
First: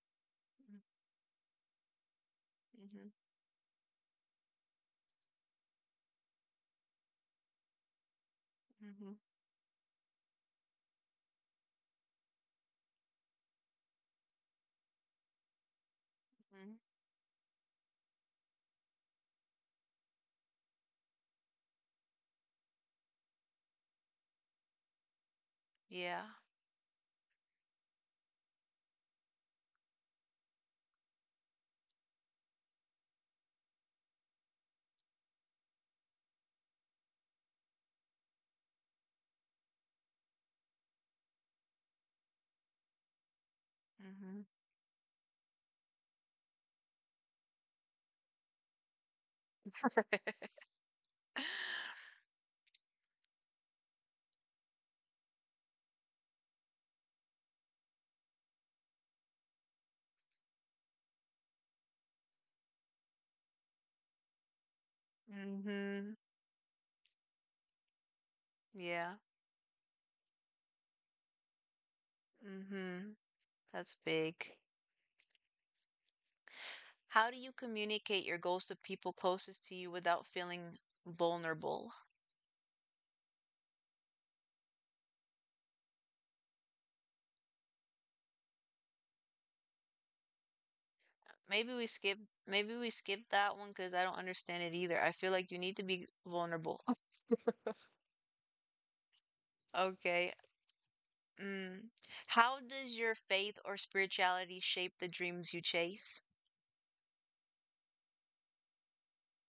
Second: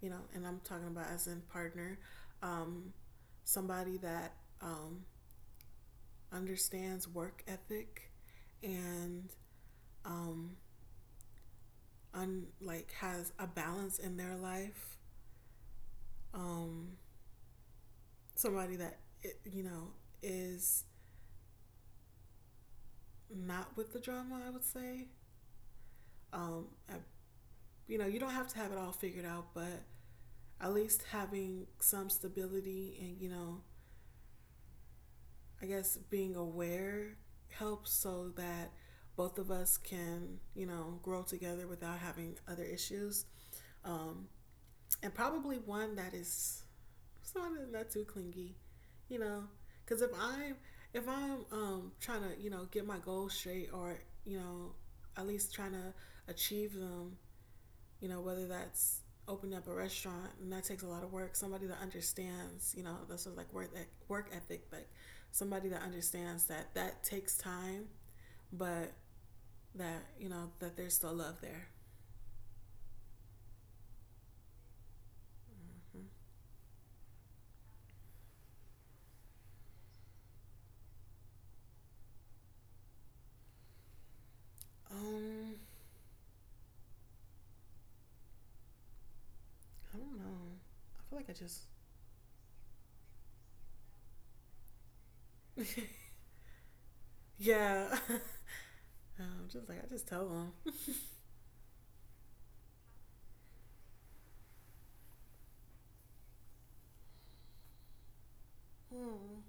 S2: you know, and I'm talking about as in partner, um,
S1: Mm-hmm,
S2: somebody that, um, understands work ethic
S1: hmm,
S2: and, um, like has a balance in their life.
S1: hmm.
S2: Um, somebody that it, you know is not with the drama. I would say,
S1: Yeah.
S2: um, I, you know, you don't have to have it all figured out, but at least having some stability and, you know, I guess being aware helps so that both of us can, you know, grow together without having other issues. Um,
S1: Hmm.
S2: and probably one that is not too clingy, you know, because if
S1: Hmm. [LAUGHS]
S2: I'm if I'm um, trying to, you know, get my goals straight or, you know, at least trying to achieve them, you know, whether that's opening up a restaurant, and that takes a lot of work. Somebody that understands, you know, this is like work, that work ethic, like somebody that understands that that takes time, but
S1: Yeah.
S2: that you know that there's still love there.
S1: Hmm. That's big. How do you communicate your goals to people closest to you without feeling vulnerable?
S2: Mm-hmm. I don't know. I feel like I just
S1: Maybe we skip maybe we skip that one, cause I don't understand it either. I feel like you need to
S2: [LAUGHS]
S1: be vulnerable. [LAUGHS]
S2: yeah, [LAUGHS] I'm just like I just tell
S1: Okay.
S2: them.
S1: Mm. How does your faith or spirituality shape the dreams you chase?
S2: Mm.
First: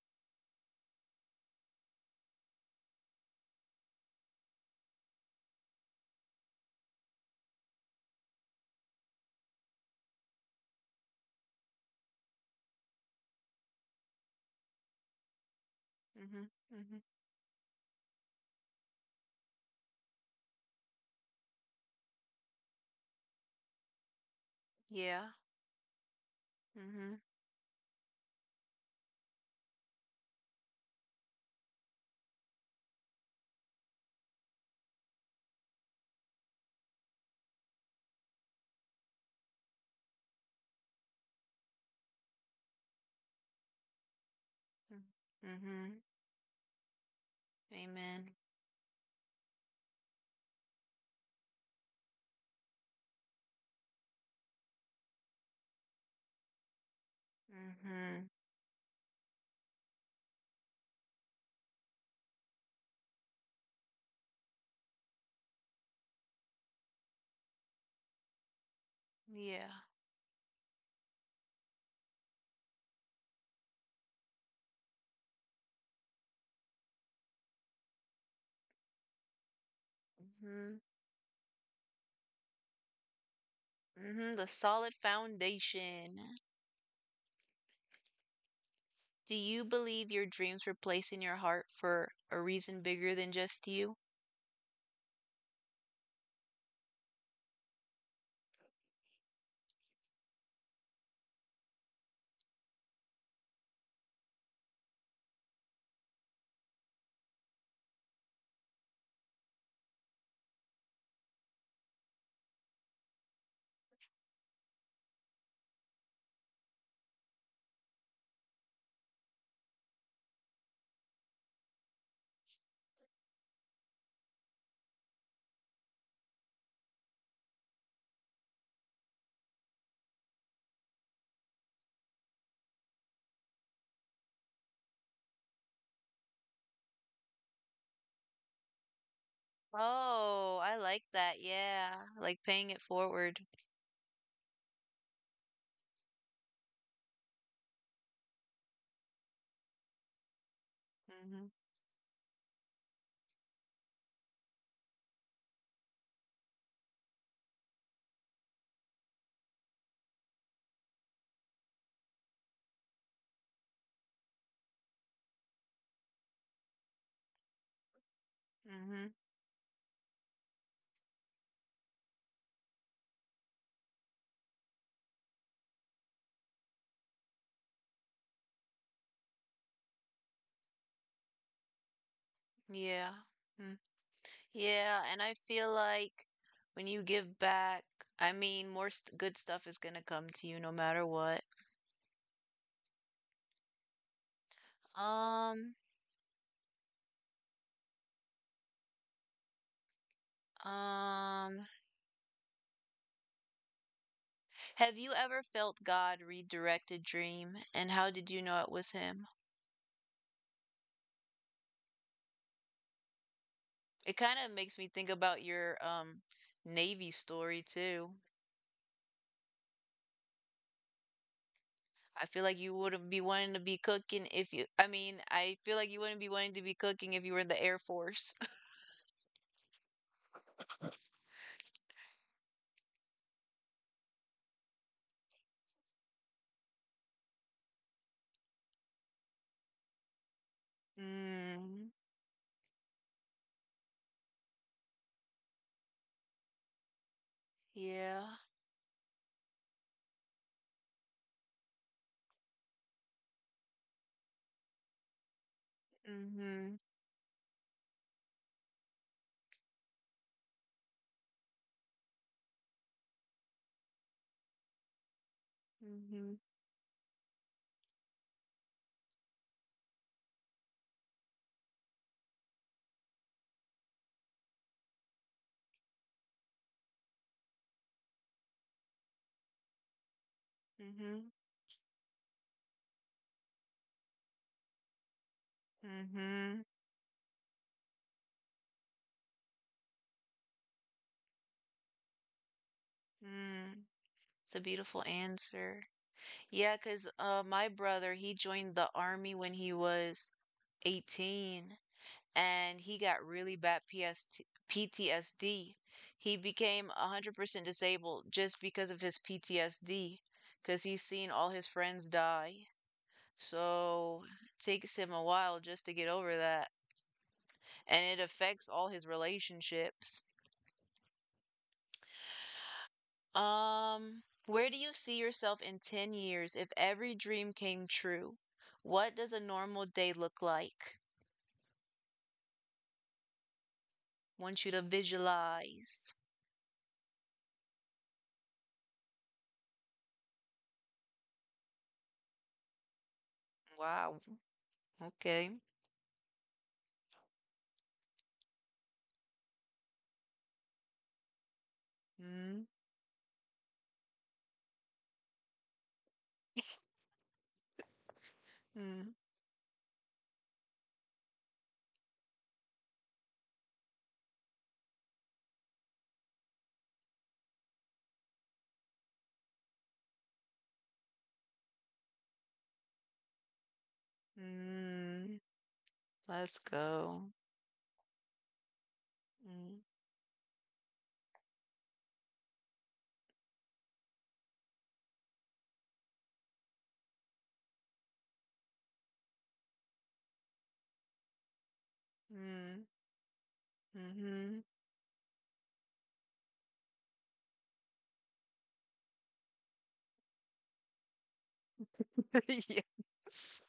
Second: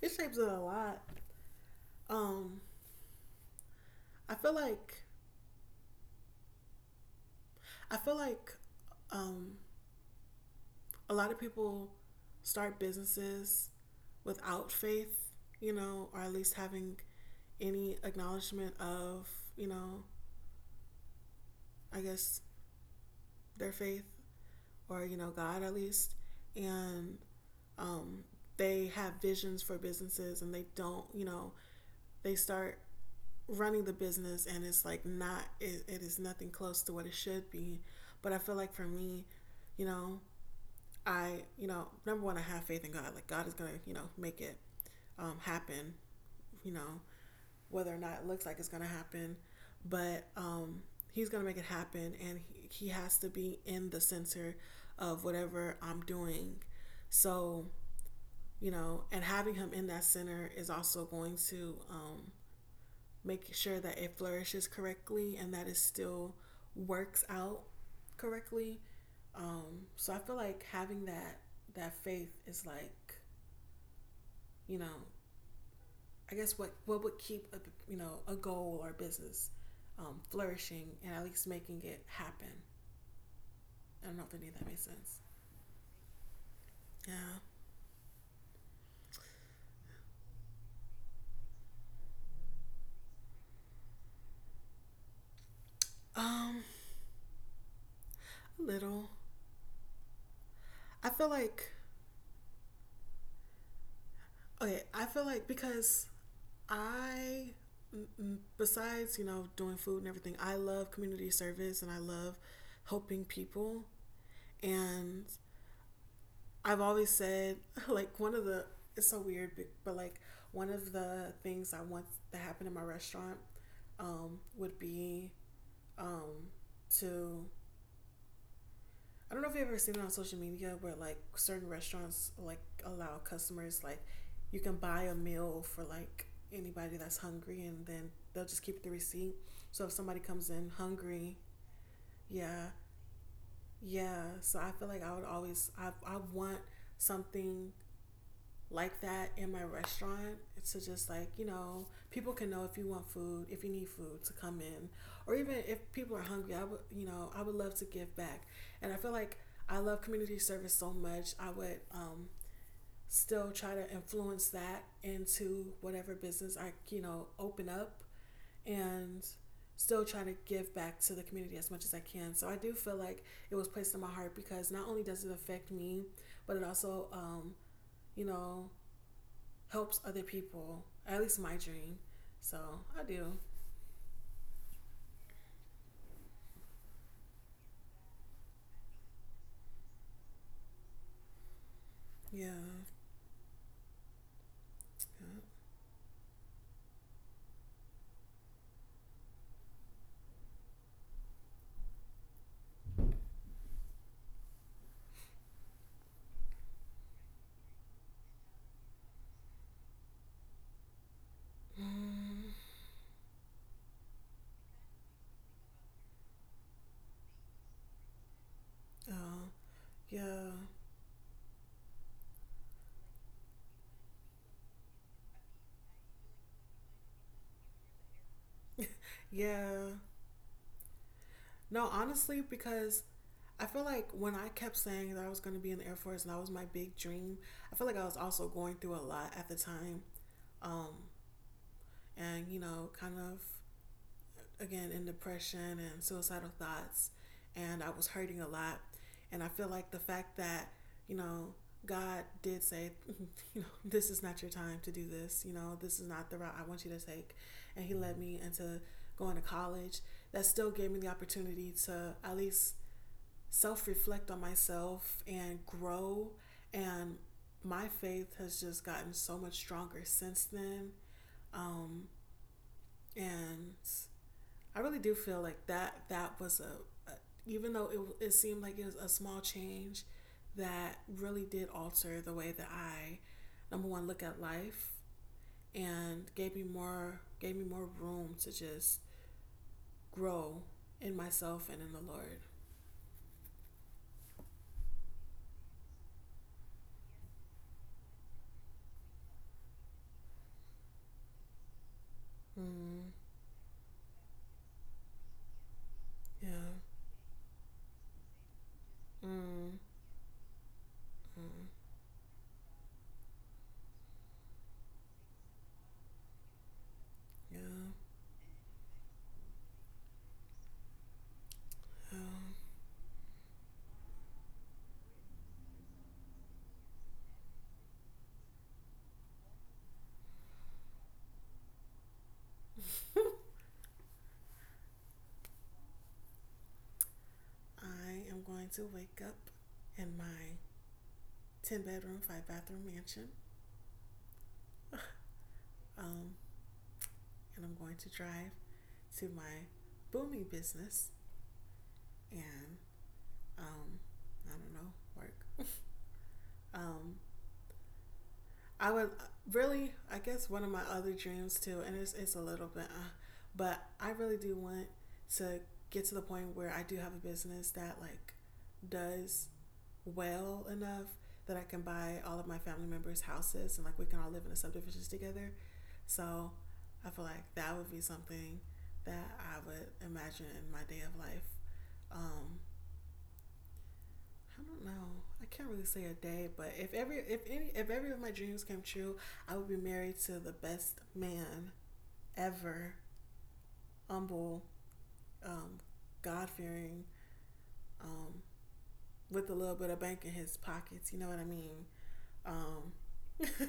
S2: It shapes it a lot. Um, I feel like I feel like um a lot of people start businesses without faith, you know, or at
S1: Mm-hmm.
S2: least having
S1: Mm-hmm.
S2: any acknowledgement of, you know, I guess their faith or, you
S1: Yeah.
S2: know, God at least.
S1: Mm-hmm.
S2: And um, they have visions for businesses, and they don't, you know, they start running the business, and it's like not, it is nothing close to what it should be. But I feel like for me, you know, I, you know, number one, I have faith in God. Like God is gonna, you know, make it
S1: Mm,
S2: happen.
S1: mm-hmm.
S2: You know, whether or not it
S1: Amen.
S2: looks like it's gonna happen, but He's gonna make it happen, and he has to be in the center of whatever I'm doing. So,
S1: Mm-hmm.
S2: you know, and having Him in that center is also going to make sure that it flourishes correctly and that it still works out correctly.
S1: Yeah.
S2: So I feel like having that faith is like you know I guess what would keep a you know a goal or a business
S1: Mm-hmm.
S2: flourishing and at least making it happen. I don't know if
S1: Mm-hmm. The
S2: any of that makes
S1: solid
S2: sense.
S1: foundation.
S2: Yeah.
S1: Do you believe your dreams were placed in your heart for a reason bigger than just you?
S2: Um, a little. I feel like, okay, I feel like because I, besides, you know, doing food and everything, I love community service and I love helping people. And I've always said, [LAUGHS] like, one of the, it's so weird, but like, one of the things I want to happen in my restaurant would be um, to, I don't know if you've ever seen it on social media where like certain restaurants like allow customers like you can buy a meal for like anybody that's hungry, and then they'll just keep the receipt. So if somebody comes
S1: Oh,
S2: in
S1: I like
S2: hungry,
S1: that. Yeah. Like
S2: yeah,
S1: paying it forward.
S2: yeah. So I feel like I would always I want something like that in my restaurant, to just like you
S1: Mm-hmm.
S2: know people can know if you want food, if you need food, to come in, or even if people are hungry, I would, you know, I would love to give back. And I feel like I love community service so much, I would still try to influence that into whatever business I, you know, open up,
S1: Mm-hmm.
S2: and still try to give back to the community as much as I can. So I do feel like it was placed in my heart because not only does it affect me, but it also you know helps other people. At least my dream. So I
S1: Yeah.
S2: do.
S1: Yeah, and I feel like when you give back, I mean, more st good stuff is gonna come to you no matter what.
S2: Yeah. Yeah.
S1: Um, um, have you ever felt God redirect a dream, and how did you know it was him? It kind of makes me think about your Navy story too.
S2: Uh, yeah.
S1: I feel like you wouldn't be wanting to be cooking if you, I mean, I feel like you wouldn't be wanting to be cooking if you were in the Air Force. [LAUGHS]
S2: Yeah. No, honestly, because I feel like when I kept saying that I was going to be in the Air Force and that was my big dream, I feel like I was also going through a lot at the time. Um,
S1: Mm,
S2: and, you know, kind of again in depression and suicidal thoughts, and I was
S1: yeah.
S2: hurting a lot. And I feel like the fact that, you know, God did say, [LAUGHS] you know, this is not your time to do this. You know, this is not the route I
S1: Mm-hmm.
S2: want you to take. And He led me into going to college. That still gave me the opportunity to at least self reflect on myself and grow.
S1: Mm-hmm.
S2: And my faith has just gotten so much stronger since then. And I really do feel like that that was a even though it seemed like it was a small change that
S1: Mm-hmm.
S2: really did alter the way that I number one look at life and gave
S1: Mm-hmm.
S2: me more gave me more room to just grow in myself and in the Lord.
S1: Mm. It's a beautiful answer. Yeah, cause my brother, he joined the army when he was 18 and he
S2: Mm,
S1: got really bad PST PTSD. He
S2: yeah.
S1: became 100% disabled just because of his
S2: Mm,
S1: PTSD, cause he's seen all his
S2: mm,
S1: friends die. So, takes him a while just to get over that,
S2: yeah.
S1: and it affects all his relationships.
S2: Um,
S1: Where do you see yourself in 10 years if every dream came true? What does a normal day look like? Want you to visualize.
S2: I am going to wake up in my 10 bedroom, 5 bathroom mansion.
S1: Wow. Okay.
S2: Um, and I'm going to drive to my booming business,
S1: Mm,
S2: and um, I don't know, work. Um, I would
S1: mm,
S2: really, I guess, one of my other dreams too, and it's a little bit, but I really do want to get to the point where I do have a business that like does well enough that I can buy all of my family members houses, and like we can all live in a subdivisions
S1: mm.
S2: together. So
S1: Let's
S2: I
S1: go.
S2: feel like that would be something that I
S1: Mm,
S2: would imagine in my day of life. Um, I don't know. I can't really say a day, but if every of my dreams came true, I would be married to the best man
S1: mm,
S2: ever.
S1: mm-hmm.
S2: Humble, um, God fearing, um, with a little bit of bank in his pockets. You know what I mean? Um,
S1: [LAUGHS]
S2: [LAUGHS]
S1: Yes.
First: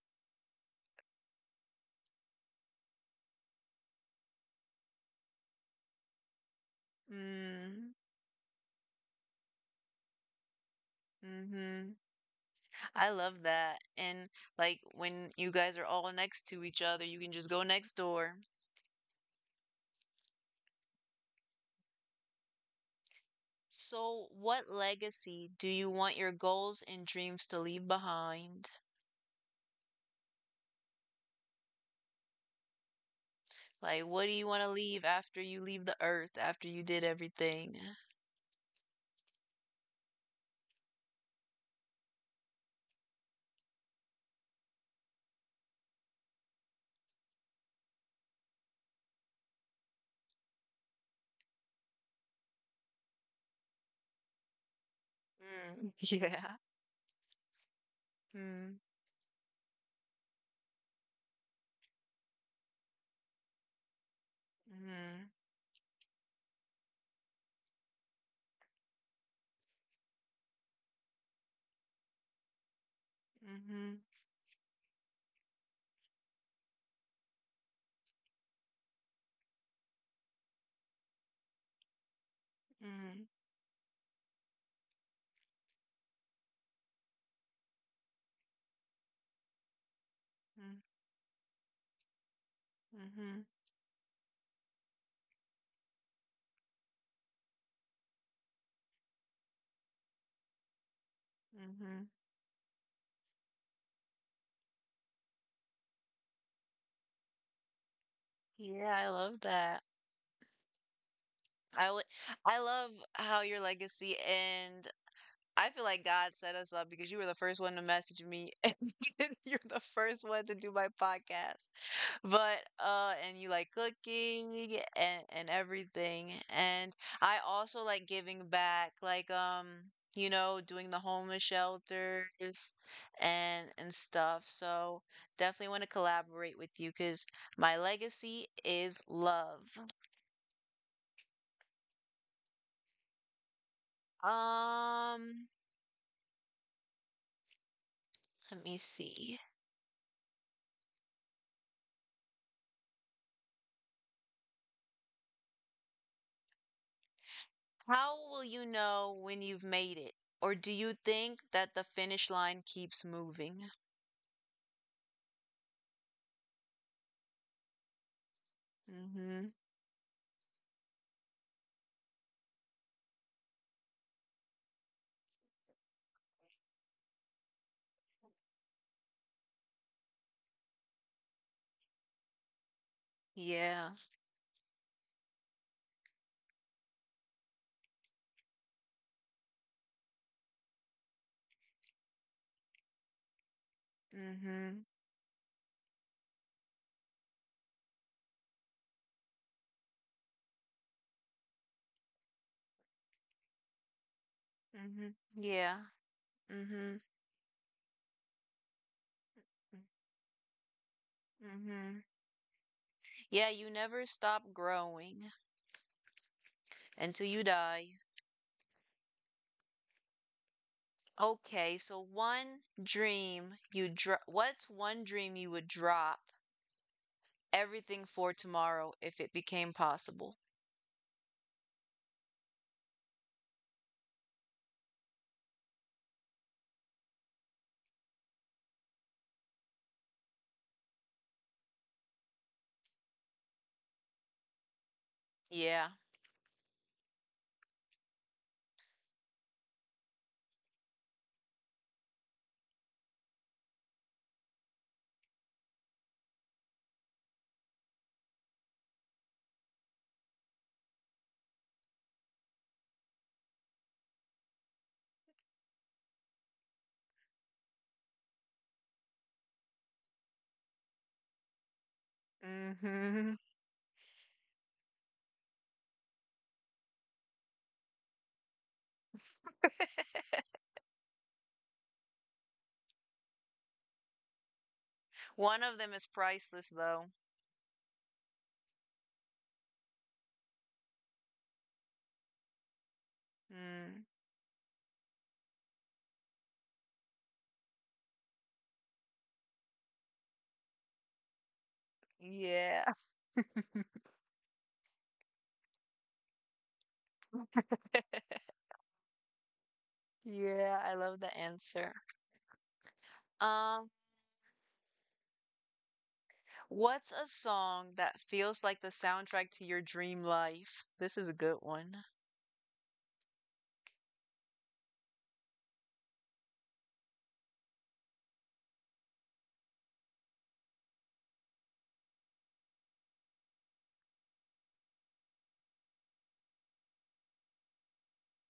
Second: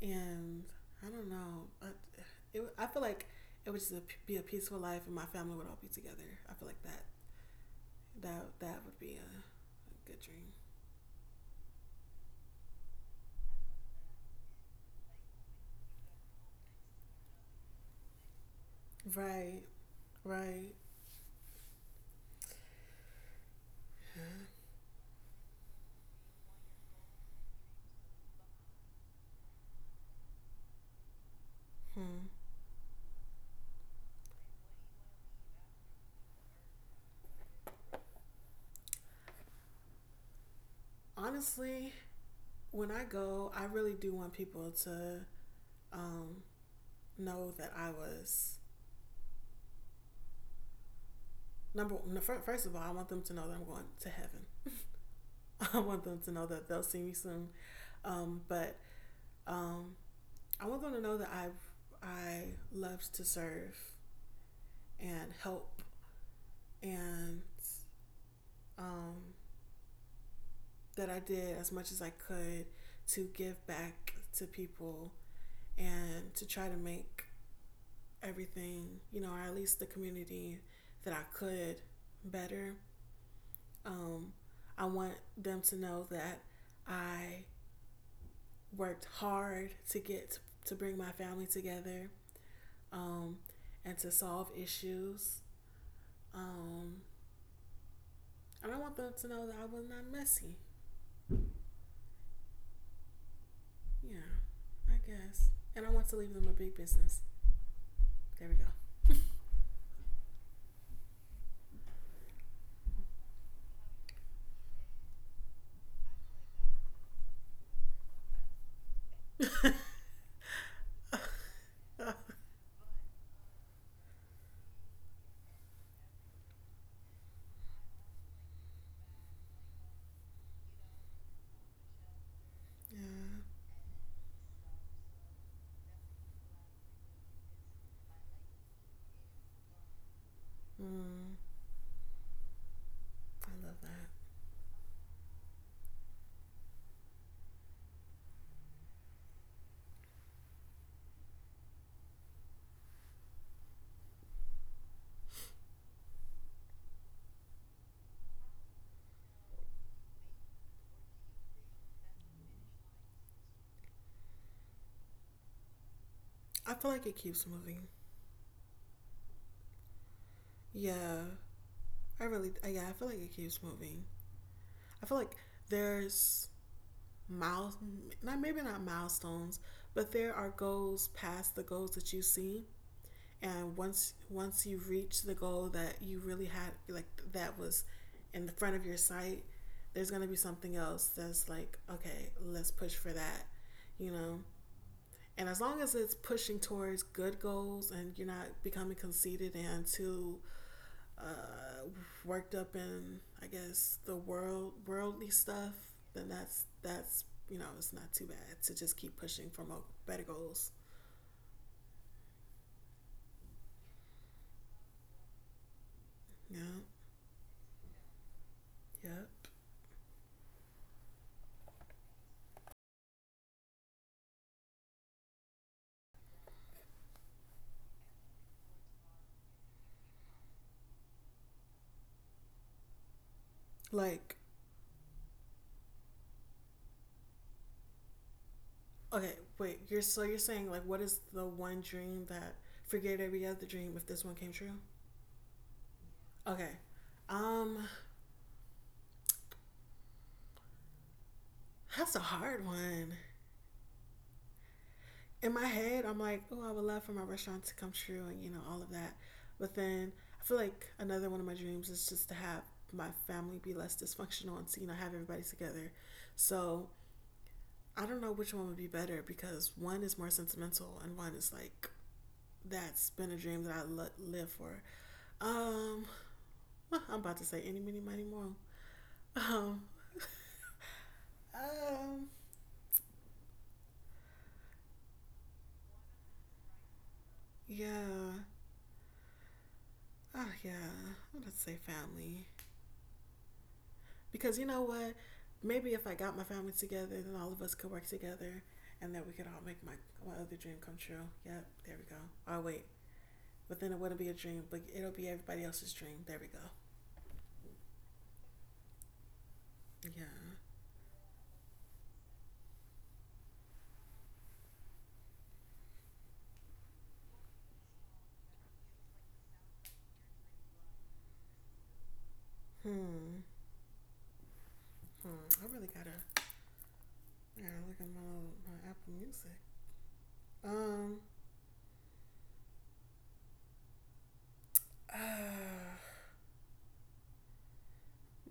S2: and I don't know. I feel like it would just be a peaceful life, and my family would all be together. I feel like that
S1: Mm,
S2: that that would be a good dream.
S1: mm-hmm. I love that. And like when you guys are all next to each other, you can just go next door.
S2: Right. Right.
S1: So, what legacy do you want your goals and dreams to leave behind?
S2: Hmm.
S1: Like, what do you want to leave after you leave the earth, after you did everything?
S2: Honestly, when I go, I really do want people to um, know that I was number. First of all, I want them to know that I'm going to heaven. [LAUGHS] I
S1: Mm,
S2: want
S1: [LAUGHS]
S2: them to know
S1: yeah.
S2: that they'll see me soon. Um,
S1: Mm,
S2: but um, I want them to know that I loved to serve
S1: mm,
S2: and help and um, that I did as much as I could to give
S1: mm-hmm,
S2: back to people and to try to make everything, you know, or at least the community that I could better.
S1: mm,
S2: Um, I want them to know that I worked hard to get
S1: mm,
S2: to bring my family together um,
S1: mm-hmm,
S2: and to solve issues. Um, and I want them to know that I was not messy.
S1: mm-hmm.
S2: Yeah, I guess. And I want to leave them a big business. There we
S1: Yeah, I
S2: go.
S1: love that. I would, I love how your legacy and I feel like God set us up because you were the first one to message me [LAUGHS] and you're the first one to do my podcast.
S2: [LAUGHS]
S1: But and you like cooking and everything and I also like giving back, like doing the homeless shelters
S2: Yeah.
S1: and stuff. So definitely want to collaborate with you because my legacy is love.
S2: Mm, I love that.
S1: um Let me see. How will you know when you've made it, or do you think that the finish line keeps moving?
S2: I feel like it keeps moving.
S1: Mm-hmm.
S2: Yeah. I really, yeah, I feel like it keeps moving. I feel like there's miles, not maybe not milestones, but there are goals past the goals that you see. And
S1: Yeah.
S2: once you reach the goal that you really had, like that was in the front of your sight, there's gonna be something else that's like, okay, let's push for that, you know.
S1: Mm-hmm.
S2: And as long as it's pushing towards good goals and you're not becoming conceited and too uh, worked up in I guess the world
S1: Mhm.
S2: worldly stuff,
S1: Yeah.
S2: then that's
S1: Mhm.
S2: that's you know it's not too bad to just keep pushing for
S1: Mm,
S2: more better goals.
S1: Mhm. Yeah, you never stop growing
S2: Yeah.
S1: until you die.
S2: Yep.
S1: Okay, so one dream you dro- what's one dream you would drop everything for tomorrow if it became possible?
S2: Like okay, wait. You're saying like what is the one dream that, forget every other dream if this one came true?
S1: Yeah.
S2: Okay. Um, that's a hard one. In my head, I'm like, oh, I would love for my restaurant to come true and, you know, all of that. But then I feel like another one of my dreams is just to have my family be less dysfunctional, and to, you know, have everybody together. So I don't know which one would be better because one is more sentimental and one is like, that's been
S1: Mm-hmm.
S2: a dream that I live for. Um, well, I'm about to say many, many more.
S1: [LAUGHS]
S2: Um, um,
S1: One of them is priceless though.
S2: yeah. Oh, yeah. I'm going to say family.
S1: Mm,
S2: Because you know what? Maybe if I got my family together, then all of us could work together, and then we could all make my other dream come true. Yep, there we go. Oh, wait.
S1: yeah.
S2: But then it wouldn't be a dream, but it'll be everybody else's dream. There we go.
S1: [LAUGHS]
S2: Yeah.
S1: Yeah, I love the answer. Um What's a song that feels like the soundtrack to your dream life? This is a good one.
S2: Hmm. Hmm. I really gotta, yeah, look at my Apple Music. Um, [SIGHS] uh,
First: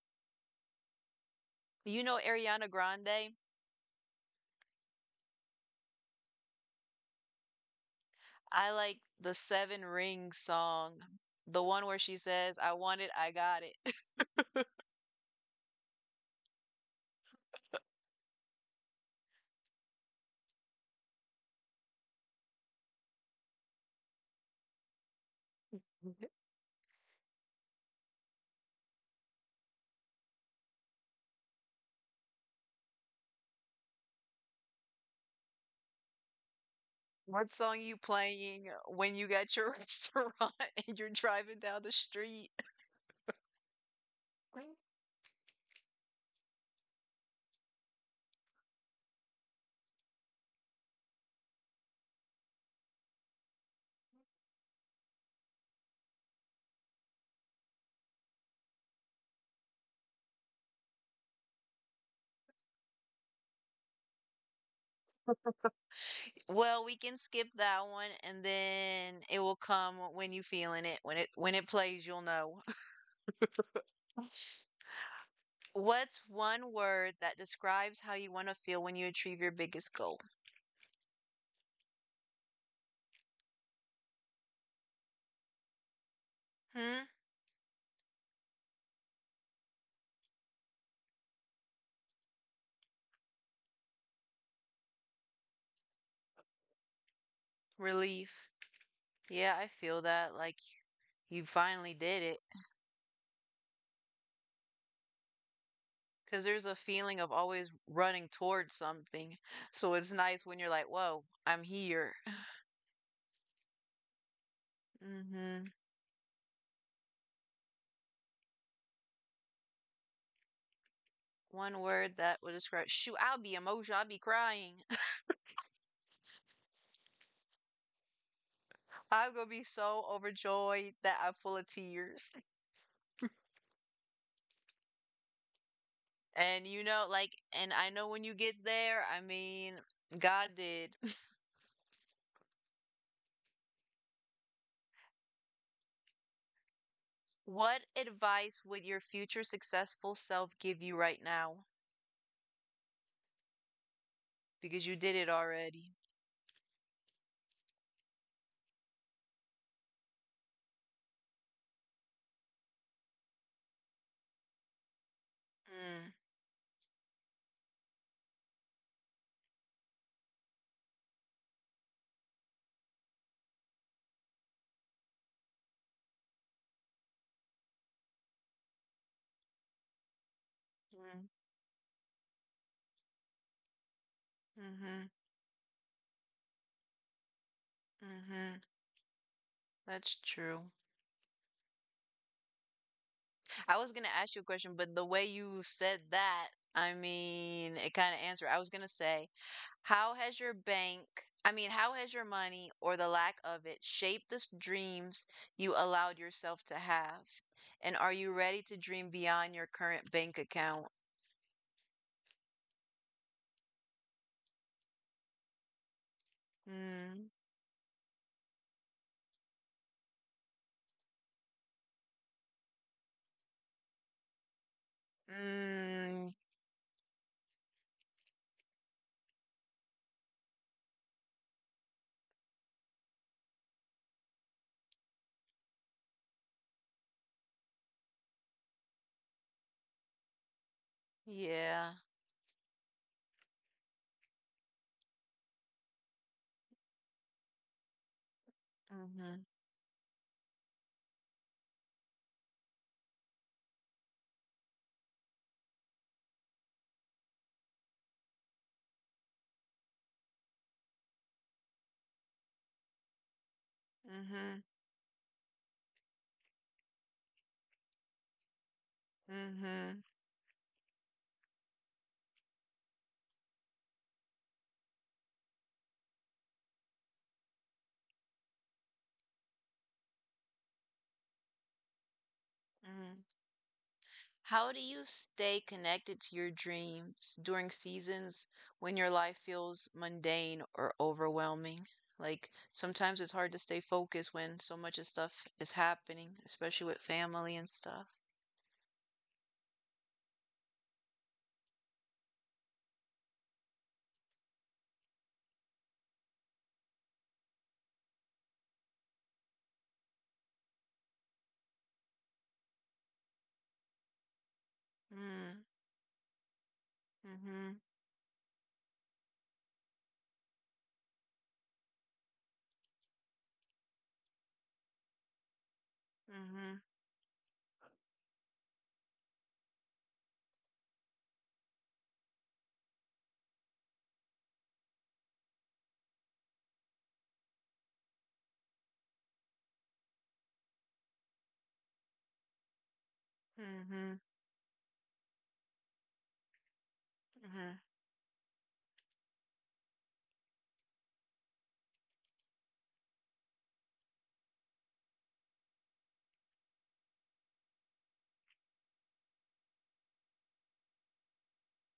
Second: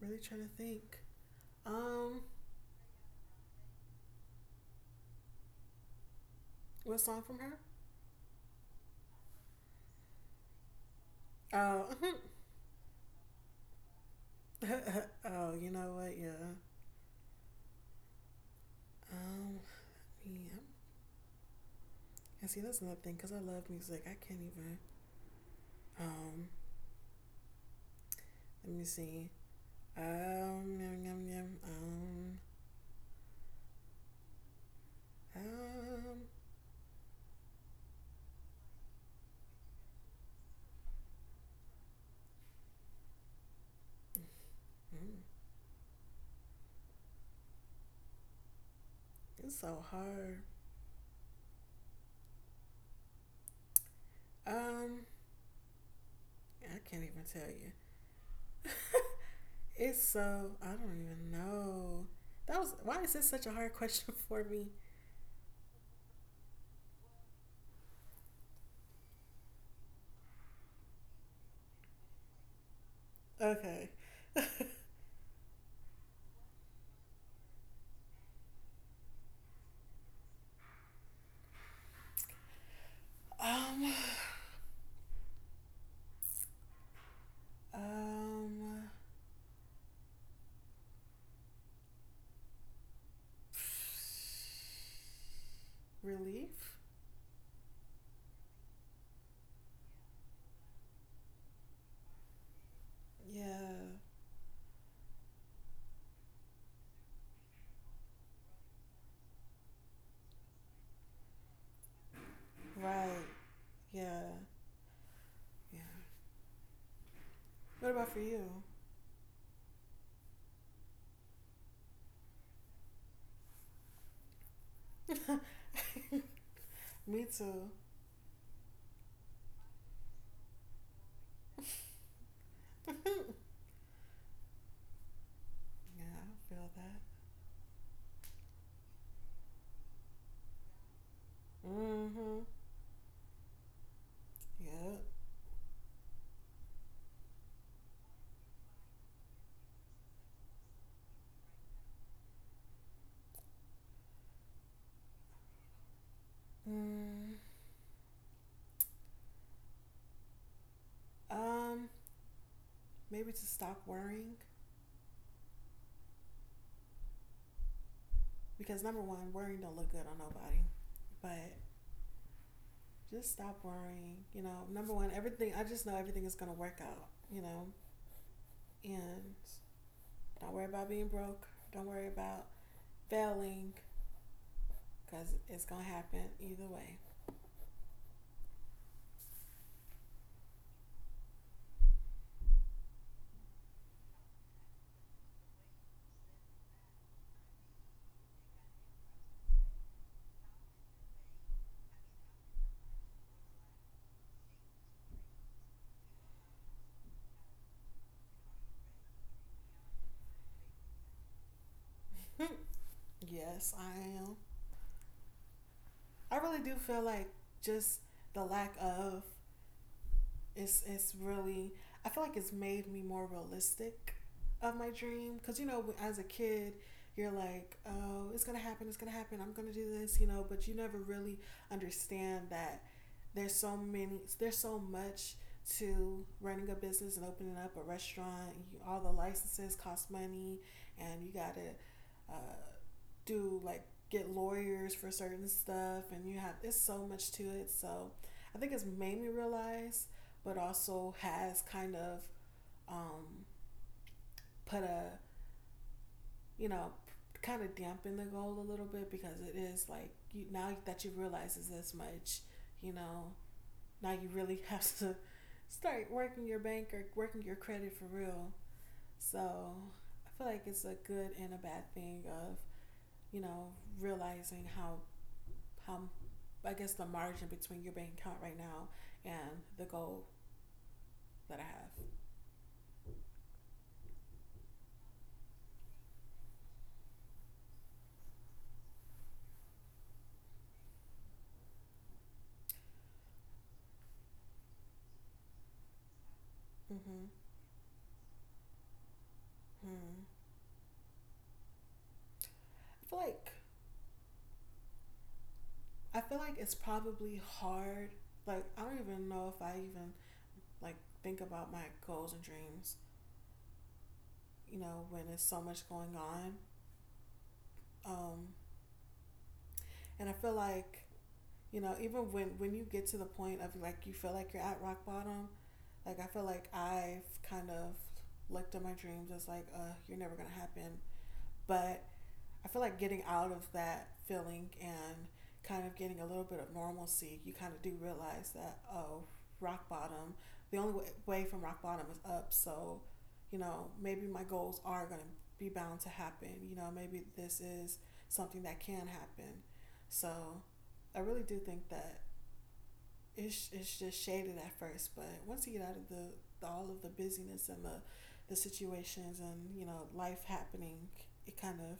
S2: Really trying to think.
S1: You know
S2: Um,
S1: Ariana Grande?
S2: what song from her?
S1: I like the Seven Rings song, the one
S2: Oh,
S1: where she says, I want it, I got it. [LAUGHS]
S2: [LAUGHS] oh, you know what? Yeah. Um, yeah. And see, that's another thing because I love music. I can't even. Um, Let me see. Um, yum, yum, yum, um, um,
S1: What song you playing when you got your [LAUGHS] restaurant and you're driving down the street?
S2: mm, it's so hard. Um, I can't even tell you. It's so, I don't even know. That was, why is this such a hard [LAUGHS] question for me?
S1: Well, we can skip that one and then it will come when you feeling it. When it plays, you'll know.
S2: Okay. [LAUGHS]
S1: What's one word that describes how you want to feel when you achieve your biggest goal?
S2: um,
S1: Hmm?
S2: um, Relief?
S1: Relief. Yeah, I feel that. Like you finally did it.
S2: Yeah,
S1: Because there's a feeling of always running towards something. So it's nice when you're like, whoa, I'm here.
S2: right. Yeah,
S1: Hmm.
S2: yeah. What about for you?
S1: One word that would describe, shoot, I'll be emotional. I'll be crying.
S2: Me too.
S1: [LAUGHS] I'm going to be so overjoyed that I'm full of tears.
S2: Yeah, I
S1: And
S2: feel that.
S1: like, and I know when you get there, I mean, God did.
S2: Mm hmm. Yep.
S1: What advice would your future successful self give you right now? Because you did it already.
S2: Mm. Um, Maybe to stop worrying
S1: Mm,
S2: because number one, worrying don't look good on nobody. But just stop worrying. You know, number one, everything. I just know everything is gonna work out. You know, and don't worry about being broke. Don't worry about failing
S1: mm, mhm,
S2: because it's gonna happen either way.
S1: mhm. That's true. I was gonna ask you a question, but the way you said that, I mean, it kind of answered. I was gonna say, how has your bank, I mean, how has your money or the lack of it shaped the dreams you allowed yourself to have? And are you ready to dream beyond your current bank account?
S2: [LAUGHS] Yes, I am. I really do feel
S1: Mm,
S2: like just the lack of It's really, I feel like it's made me more realistic of my dream because you know as a
S1: mm,
S2: kid you're like oh it's gonna happen I'm gonna do this you know but you never really understand that there's so much to running a business and opening up a restaurant, you, all the licenses cost money and you gotta
S1: yeah.
S2: uh, do like get lawyers for certain stuff and you have it's so much to it. So I think it's made me
S1: Mhm.
S2: realize, but also has kind of um, put a, you know, kind of dampened the goal a little bit because it is like you, now that you realize it's this much, you know, now you
S1: Mhm.
S2: really [LAUGHS] have to start working your bank or working your credit for real. So
S1: Mhm.
S2: I feel like it's a good and a bad thing of you know realizing how how I guess the margin between your bank account right now and the goal that I have.
S1: Mhm. How do you stay connected to your dreams during seasons when your life feels mundane or overwhelming? Like sometimes it's hard to stay focused when so much of stuff is happening, especially with
S2: Mm-hmm.
S1: family and stuff.
S2: Hmm. I feel like, it's probably hard. Like I don't even know if I even like think about my goals and dreams. You know, when there's so
S1: Mm.
S2: much going on,
S1: Mhm.
S2: um, and I feel like, you know, even when you get to the point of like you feel like you're at rock bottom. Like I feel like
S1: Mhm.
S2: I've kind of looked at my dreams as like, you're never gonna happen. But I feel like getting out of that feeling and kind of getting a little bit of normalcy, you kind of do realize that, oh, rock bottom, the only way from rock bottom is up. So, you know,
S1: Mhm.
S2: maybe my goals are going to be bound to happen. You know, maybe this
S1: Mhm.
S2: is something that can happen. So, I really do think that it's just shaded at first, but once you get out of the all of the busyness and the situations and, you know, life happening, it kind of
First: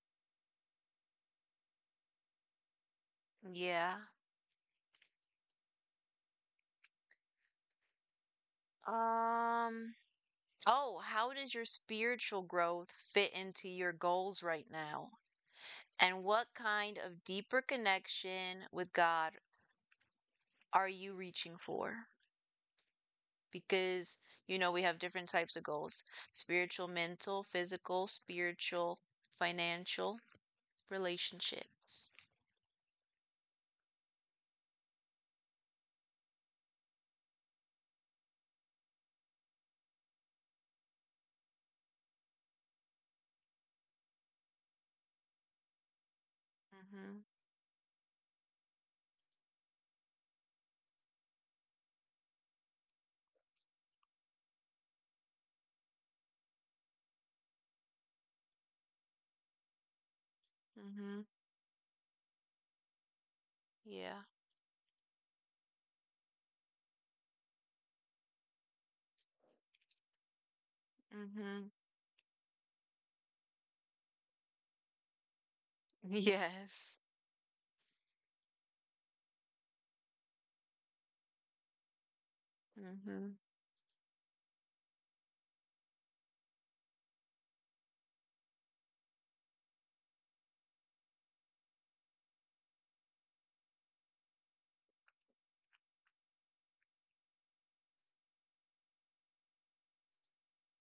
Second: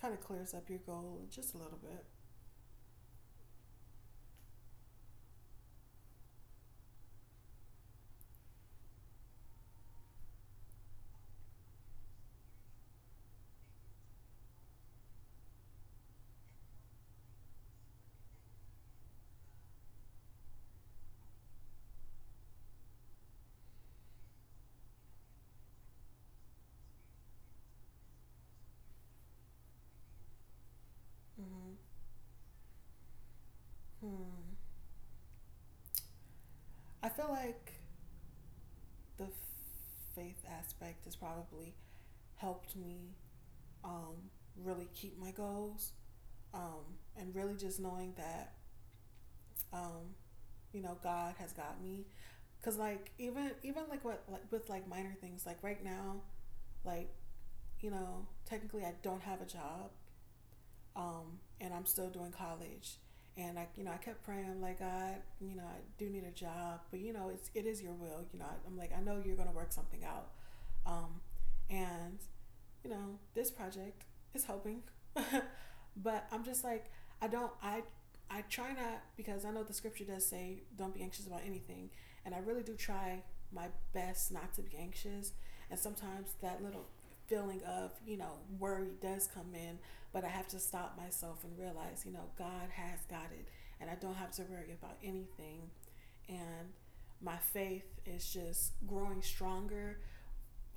S2: clears up your goal just a little bit.
S1: Yeah. Um, oh, how does your spiritual growth fit into your goals right now? And what kind of deeper connection with God are you reaching for? Because, we have different types of goals, spiritual, mental, physical, spiritual, financial,
S2: Mm-hmm.
S1: relationships.
S2: Hmm. I feel like the faith aspect has probably helped me, um, really keep my goals,
S1: Mm-hmm.
S2: and really just knowing that, um, you know, God has got me. Cause like even like what like with like minor things like right now, like you know technically I don't have a job,
S1: Mm-hmm.
S2: and I'm still doing college. And I, you know, I
S1: Yeah.
S2: kept praying. I'm like, God, you know, I do need a job, but you know, it's it is your will. You know, I, am like, I know you're gonna work something out. Um,
S1: Mm-hmm.
S2: and you know, this project is helping. [LAUGHS]
S1: [LAUGHS]
S2: But I'm just like,
S1: Yes.
S2: I don't, I, I try not because I know the scripture does say don't be anxious about anything, and I really do try
S1: Mm-hmm.
S2: my best not to be anxious. And sometimes that little feeling of you know worry does come in, but I have to stop myself and realize, you know, God has got it, and I don't have to worry about anything. And my faith is just growing stronger,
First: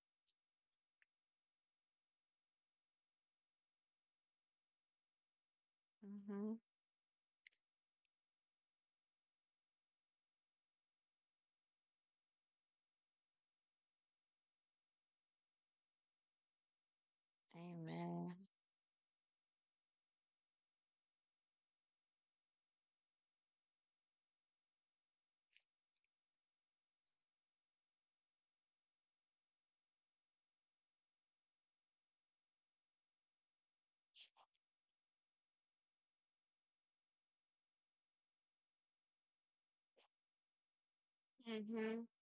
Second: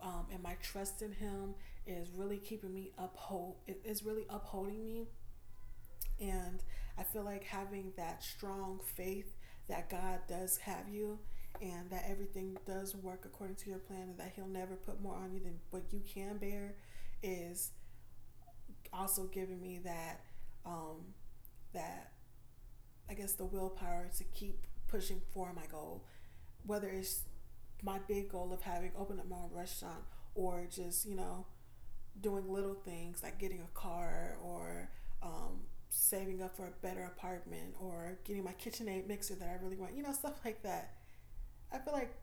S2: and my trust in Him is really keeping me uphold. It is really upholding me,
S1: Mm-hmm.
S2: and I feel like having that strong faith that God does have you, and that everything does work according to your plan, and that He'll never put more on you than what you can bear, is
S1: Amen.
S2: also giving me that, um, that I guess the willpower to keep pushing for my goal, whether it's my big goal of having opened up my own restaurant or just you know doing little things like getting a car or, um, saving up for a better apartment or getting my KitchenAid mixer that I really want, you know, stuff like that. I feel
S1: Mm-hmm.
S2: like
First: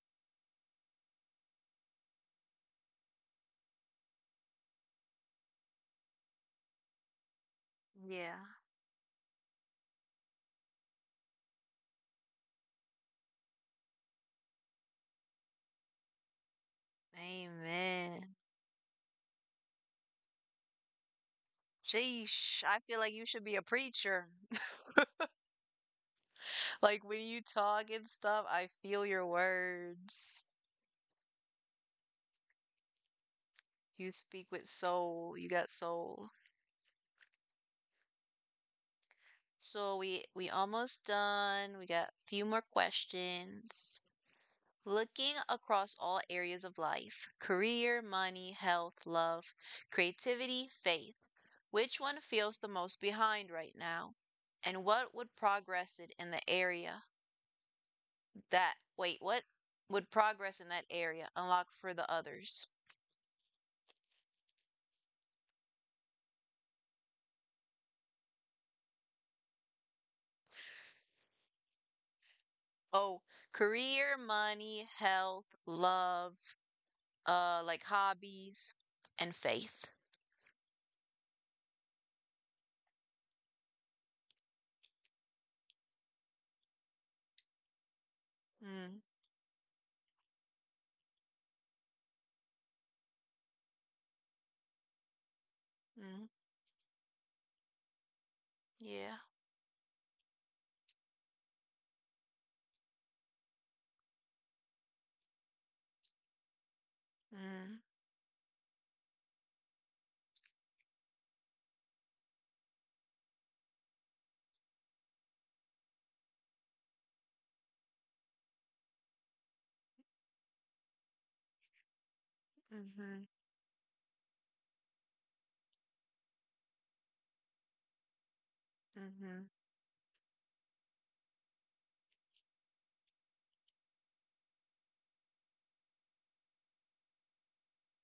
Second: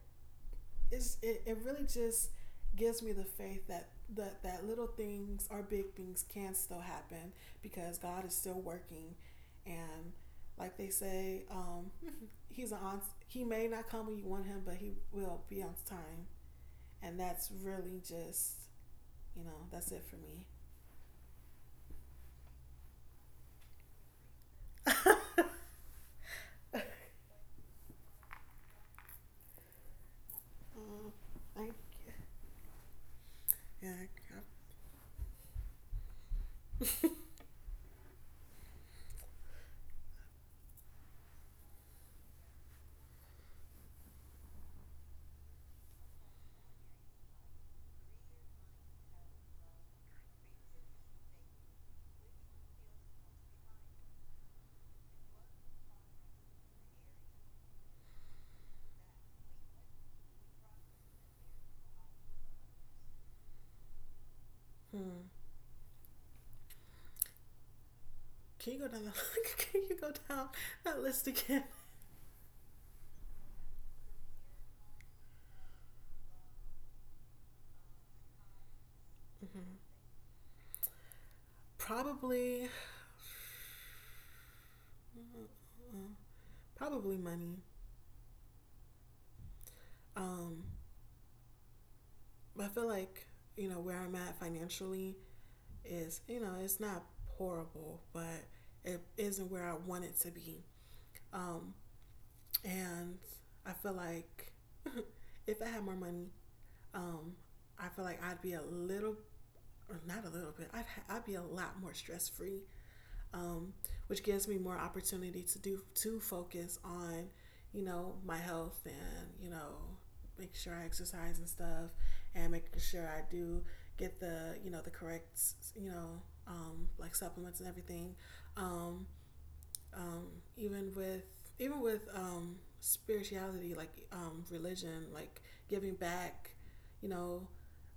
S2: it really just gives me the faith that, that little things or big things can still happen because God
S1: Yeah.
S2: is still working. And like they say, he's an on, he may not come when you want him, but he will be on time. And that's really
S1: Amen.
S2: just, you know, that's it for me.
S1: Sheesh. I feel like you should be a preacher. Like when you talk and stuff, I feel your words.
S2: Uh, I, yeah,
S1: You
S2: I,
S1: speak with soul. You got soul. So we almost done. We got a few more questions. Looking across all areas of life, career, money, health, love, creativity, faith. Which one feels the most behind right now? And what would progress it in the area that wait, what would progress in that area unlock for the others?
S2: hmm. Can you go down? The, [LAUGHS] can you go down that list again?
S1: Oh, career, money, health, love, like hobbies, and faith.
S2: Probably, probably money.
S1: Mm,
S2: Um, but I feel like you know where I'm at financially is
S1: mm,
S2: you know it's not horrible, but it
S1: yeah.
S2: isn't where I want it to be. Um, and I feel like [LAUGHS] if I had more money, um,
S1: Mm,
S2: I feel like I'd be a little, or not a little bit, I'd be a lot more stress free, um, which gives me more opportunity to do to focus on, you know, my health and you know, make sure I exercise and stuff, and making sure
S1: mm-hmm,
S2: I do get the you know the correct you know, like supplements and everything. Um,
S1: mm-hmm,
S2: um, even with spirituality, like religion, like giving back, you know,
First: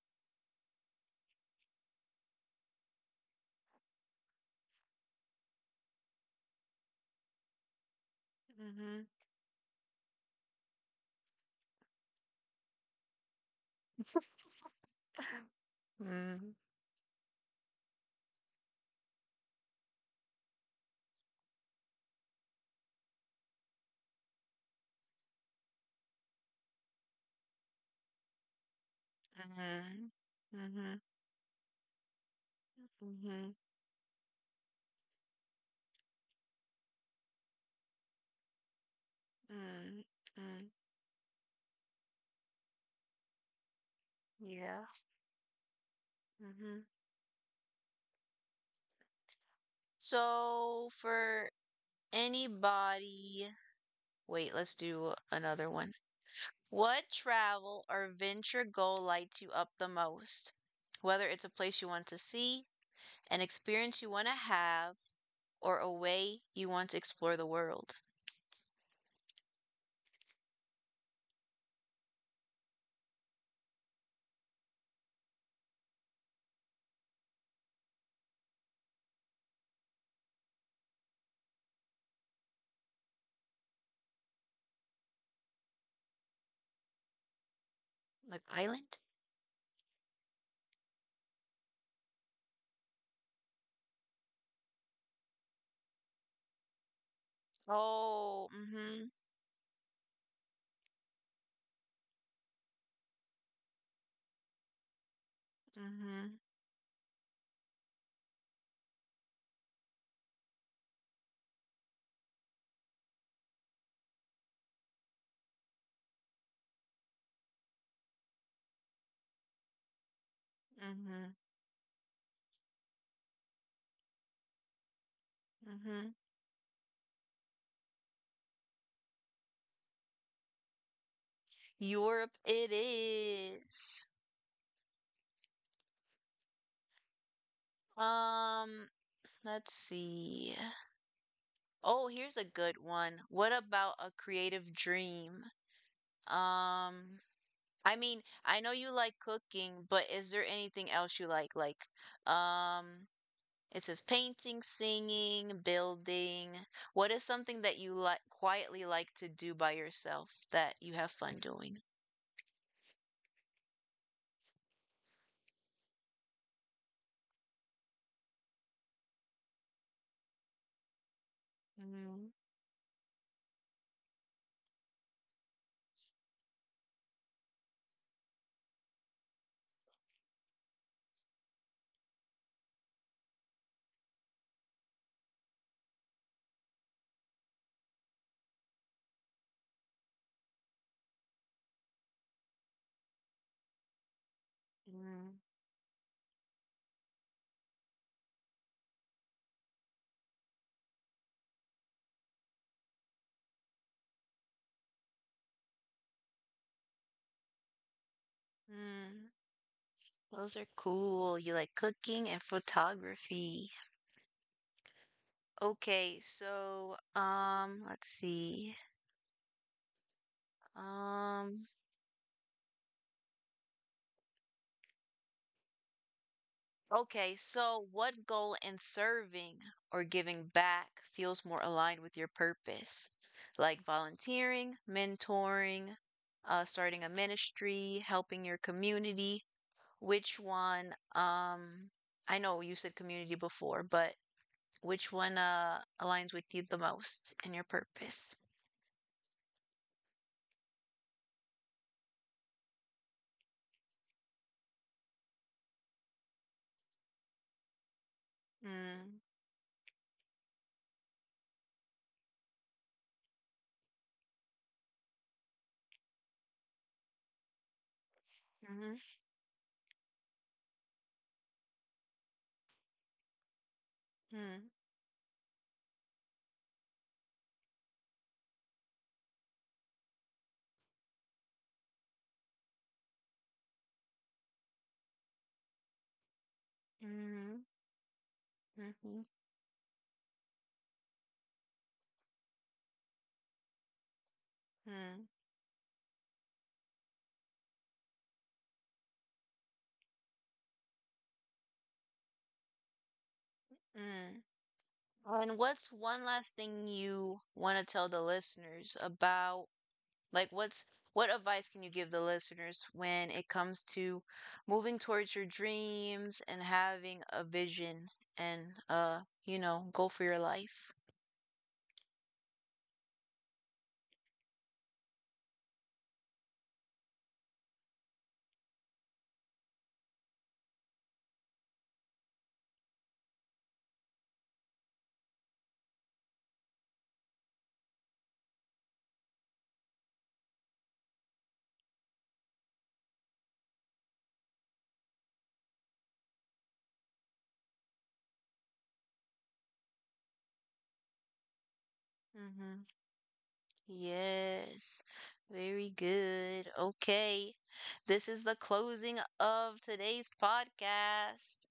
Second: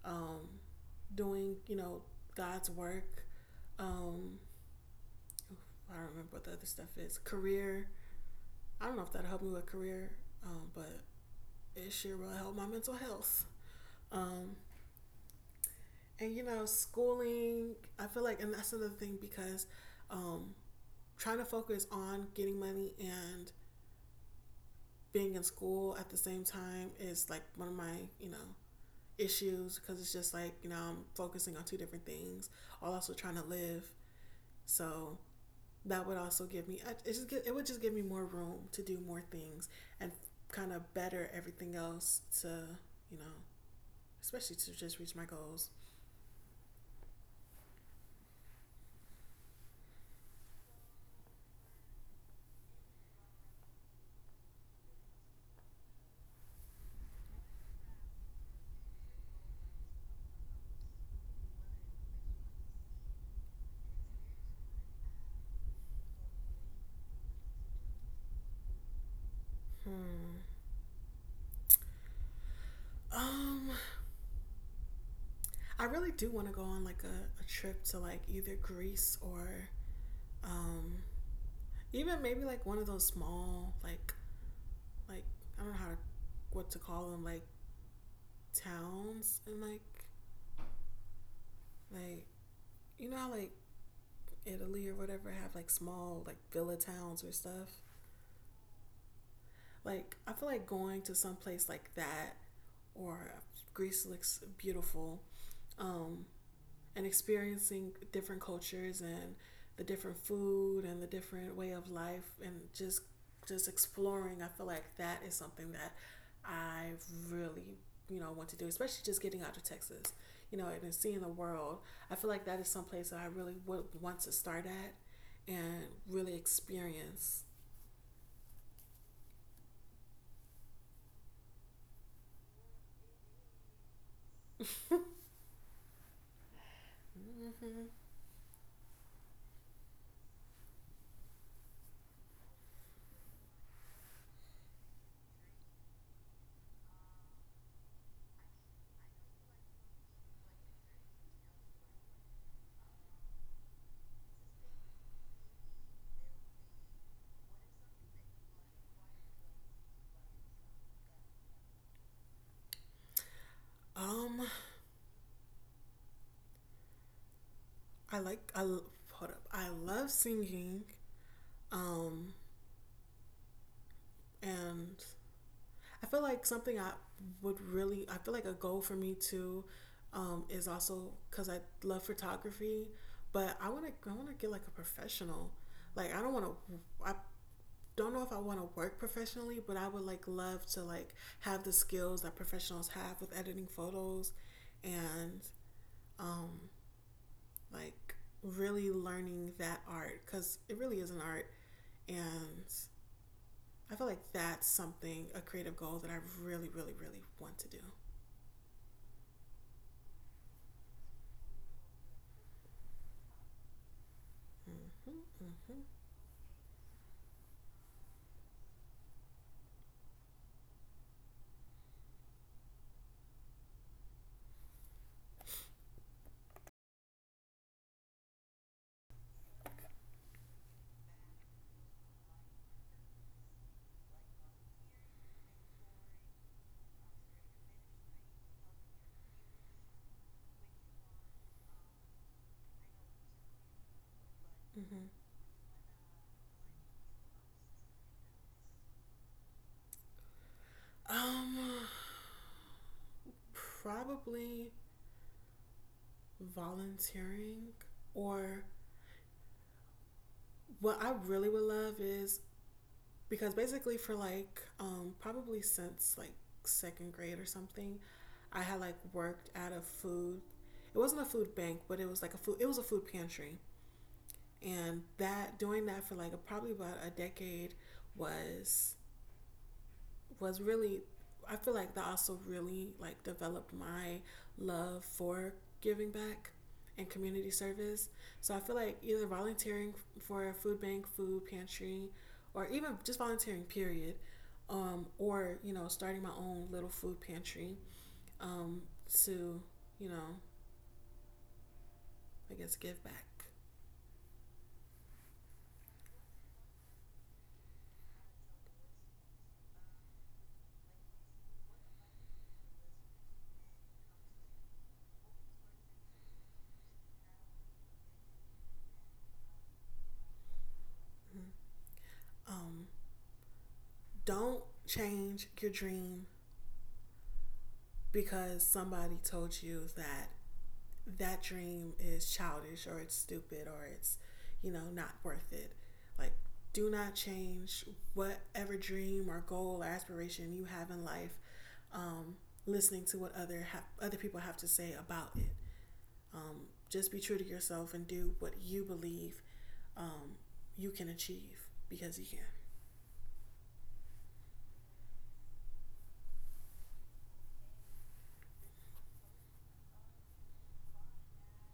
S2: um, doing you know God's work. Um, I don't remember what the other stuff is. Career. I don't
S1: mm-hmm,
S2: know if that'll help me with career, but it sure will help my mental health. Um, and you
S1: mm,
S2: know, schooling. I feel like, and that's another thing because, um, trying to focus on getting money and being in school at the same time is like one of my you know issues because
S1: mm-hmm,
S2: it's just like you know
S1: mm-hmm,
S2: I'm focusing on two different things while also trying to
S1: mm-hmm,
S2: live. So that would also give me, it would just give me more room to do more things
S1: mm,
S2: and
S1: mm,
S2: kind of better everything else to you know especially to
S1: yeah.
S2: just reach my goals.
S1: Mm-hmm. So for anybody, wait, let's do another one. What travel or venture goal lights you up the most? Whether it's a place you want to see, an experience you want to have, or a way you want to explore the world?
S2: Hmm. um I really do want to go on like a trip to like either Greece or, um even maybe like one of those small like, like I don't know how to what to call them, like
S1: Like island?
S2: towns and like, like you know how like Italy or whatever have like small like villa towns or stuff.
S1: Oh, mm-hmm,
S2: Like I feel like going to some place like that, or Greece looks beautiful, um,
S1: mm-hmm,
S2: and experiencing different cultures and the different food and the different way of life and just, exploring. I feel like that is something that I really you know want to do, especially just getting out of Texas, you know, and seeing the
S1: mm-hmm,
S2: world. I feel like that is some place that I really would want to start at and
S1: mm-hmm.
S2: really experience.
S1: Europe it is. Um, let's see. Oh, here's a good one. What about a creative dream? Um, I mean, I know you like cooking, but is there anything else you like? Like, um, it says painting, singing, building. What is something that you like quietly like to do by yourself that you have fun doing?
S2: Um, I hold up. I love singing.
S1: Mm,
S2: Um and I feel like something I would really, I feel like a goal for me too, is also cuz I love photography, but I want to get like a professional. Like I don't know if I want to work professionally, but I would like love to like have the skills that professionals have with editing photos and
S1: mm,
S2: like really learning that art cuz it really is an art, and I feel like that's something, a creative goal that I really, really, really want to do.
S1: mm, those are cool. You like cooking and photography.
S2: Mm-hmm, mm-hmm,
S1: Okay, so let's see. Um, Okay, so what goal in serving or giving back feels more aligned with your purpose? Like volunteering, mentoring, starting a ministry, helping your community. Which one, I know you said community before, but
S2: mm-hmm.
S1: which one aligns with you the most and your purpose?
S2: Um, probably volunteering, or
S1: Mm,
S2: what I really would love is because basically for like, probably since like second grade or something, I had like
S1: mm-hmm,
S2: worked at a food. It wasn't a food bank, but it was like a food. It was a food pantry,
S1: mm,
S2: and that doing that for like a, probably about a decade was, really, I feel like that also really like developed my love for giving back and community
S1: mm-hmm,
S2: service. So I feel like
S1: mm-hmm,
S2: either volunteering for a food bank, food pantry, or even just volunteering period,
S1: mm,
S2: or you know starting my own little food pantry, um, to you know I guess give back.
S1: mm. And what's one last thing you want to tell the listeners about? Like, what advice can you give the listeners when it comes to moving towards your dreams and having a vision and go for your life?
S2: Um, don't change your dream because somebody told you that dream is childish or it's stupid or it's, you know, not worth it. Like, do not change whatever dream or goal or aspiration you have in life. Um, listening to what other people have to say about it. Just be true to yourself and do what you believe, um, you can achieve because you can.
S1: Mm-hmm. Yes. Very good. Okay. This is the closing of today's podcast.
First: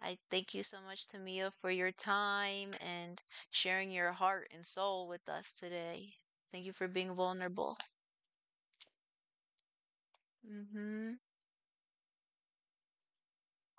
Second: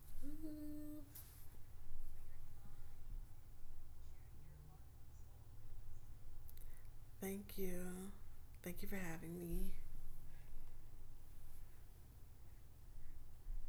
S1: I thank you so much,
S2: Mm-hmm.
S1: Tamia, for your time and sharing your heart and soul with us today. Thank you for being
S2: Thank you.
S1: vulnerable.
S2: Thank you for having me.
S1: Hmm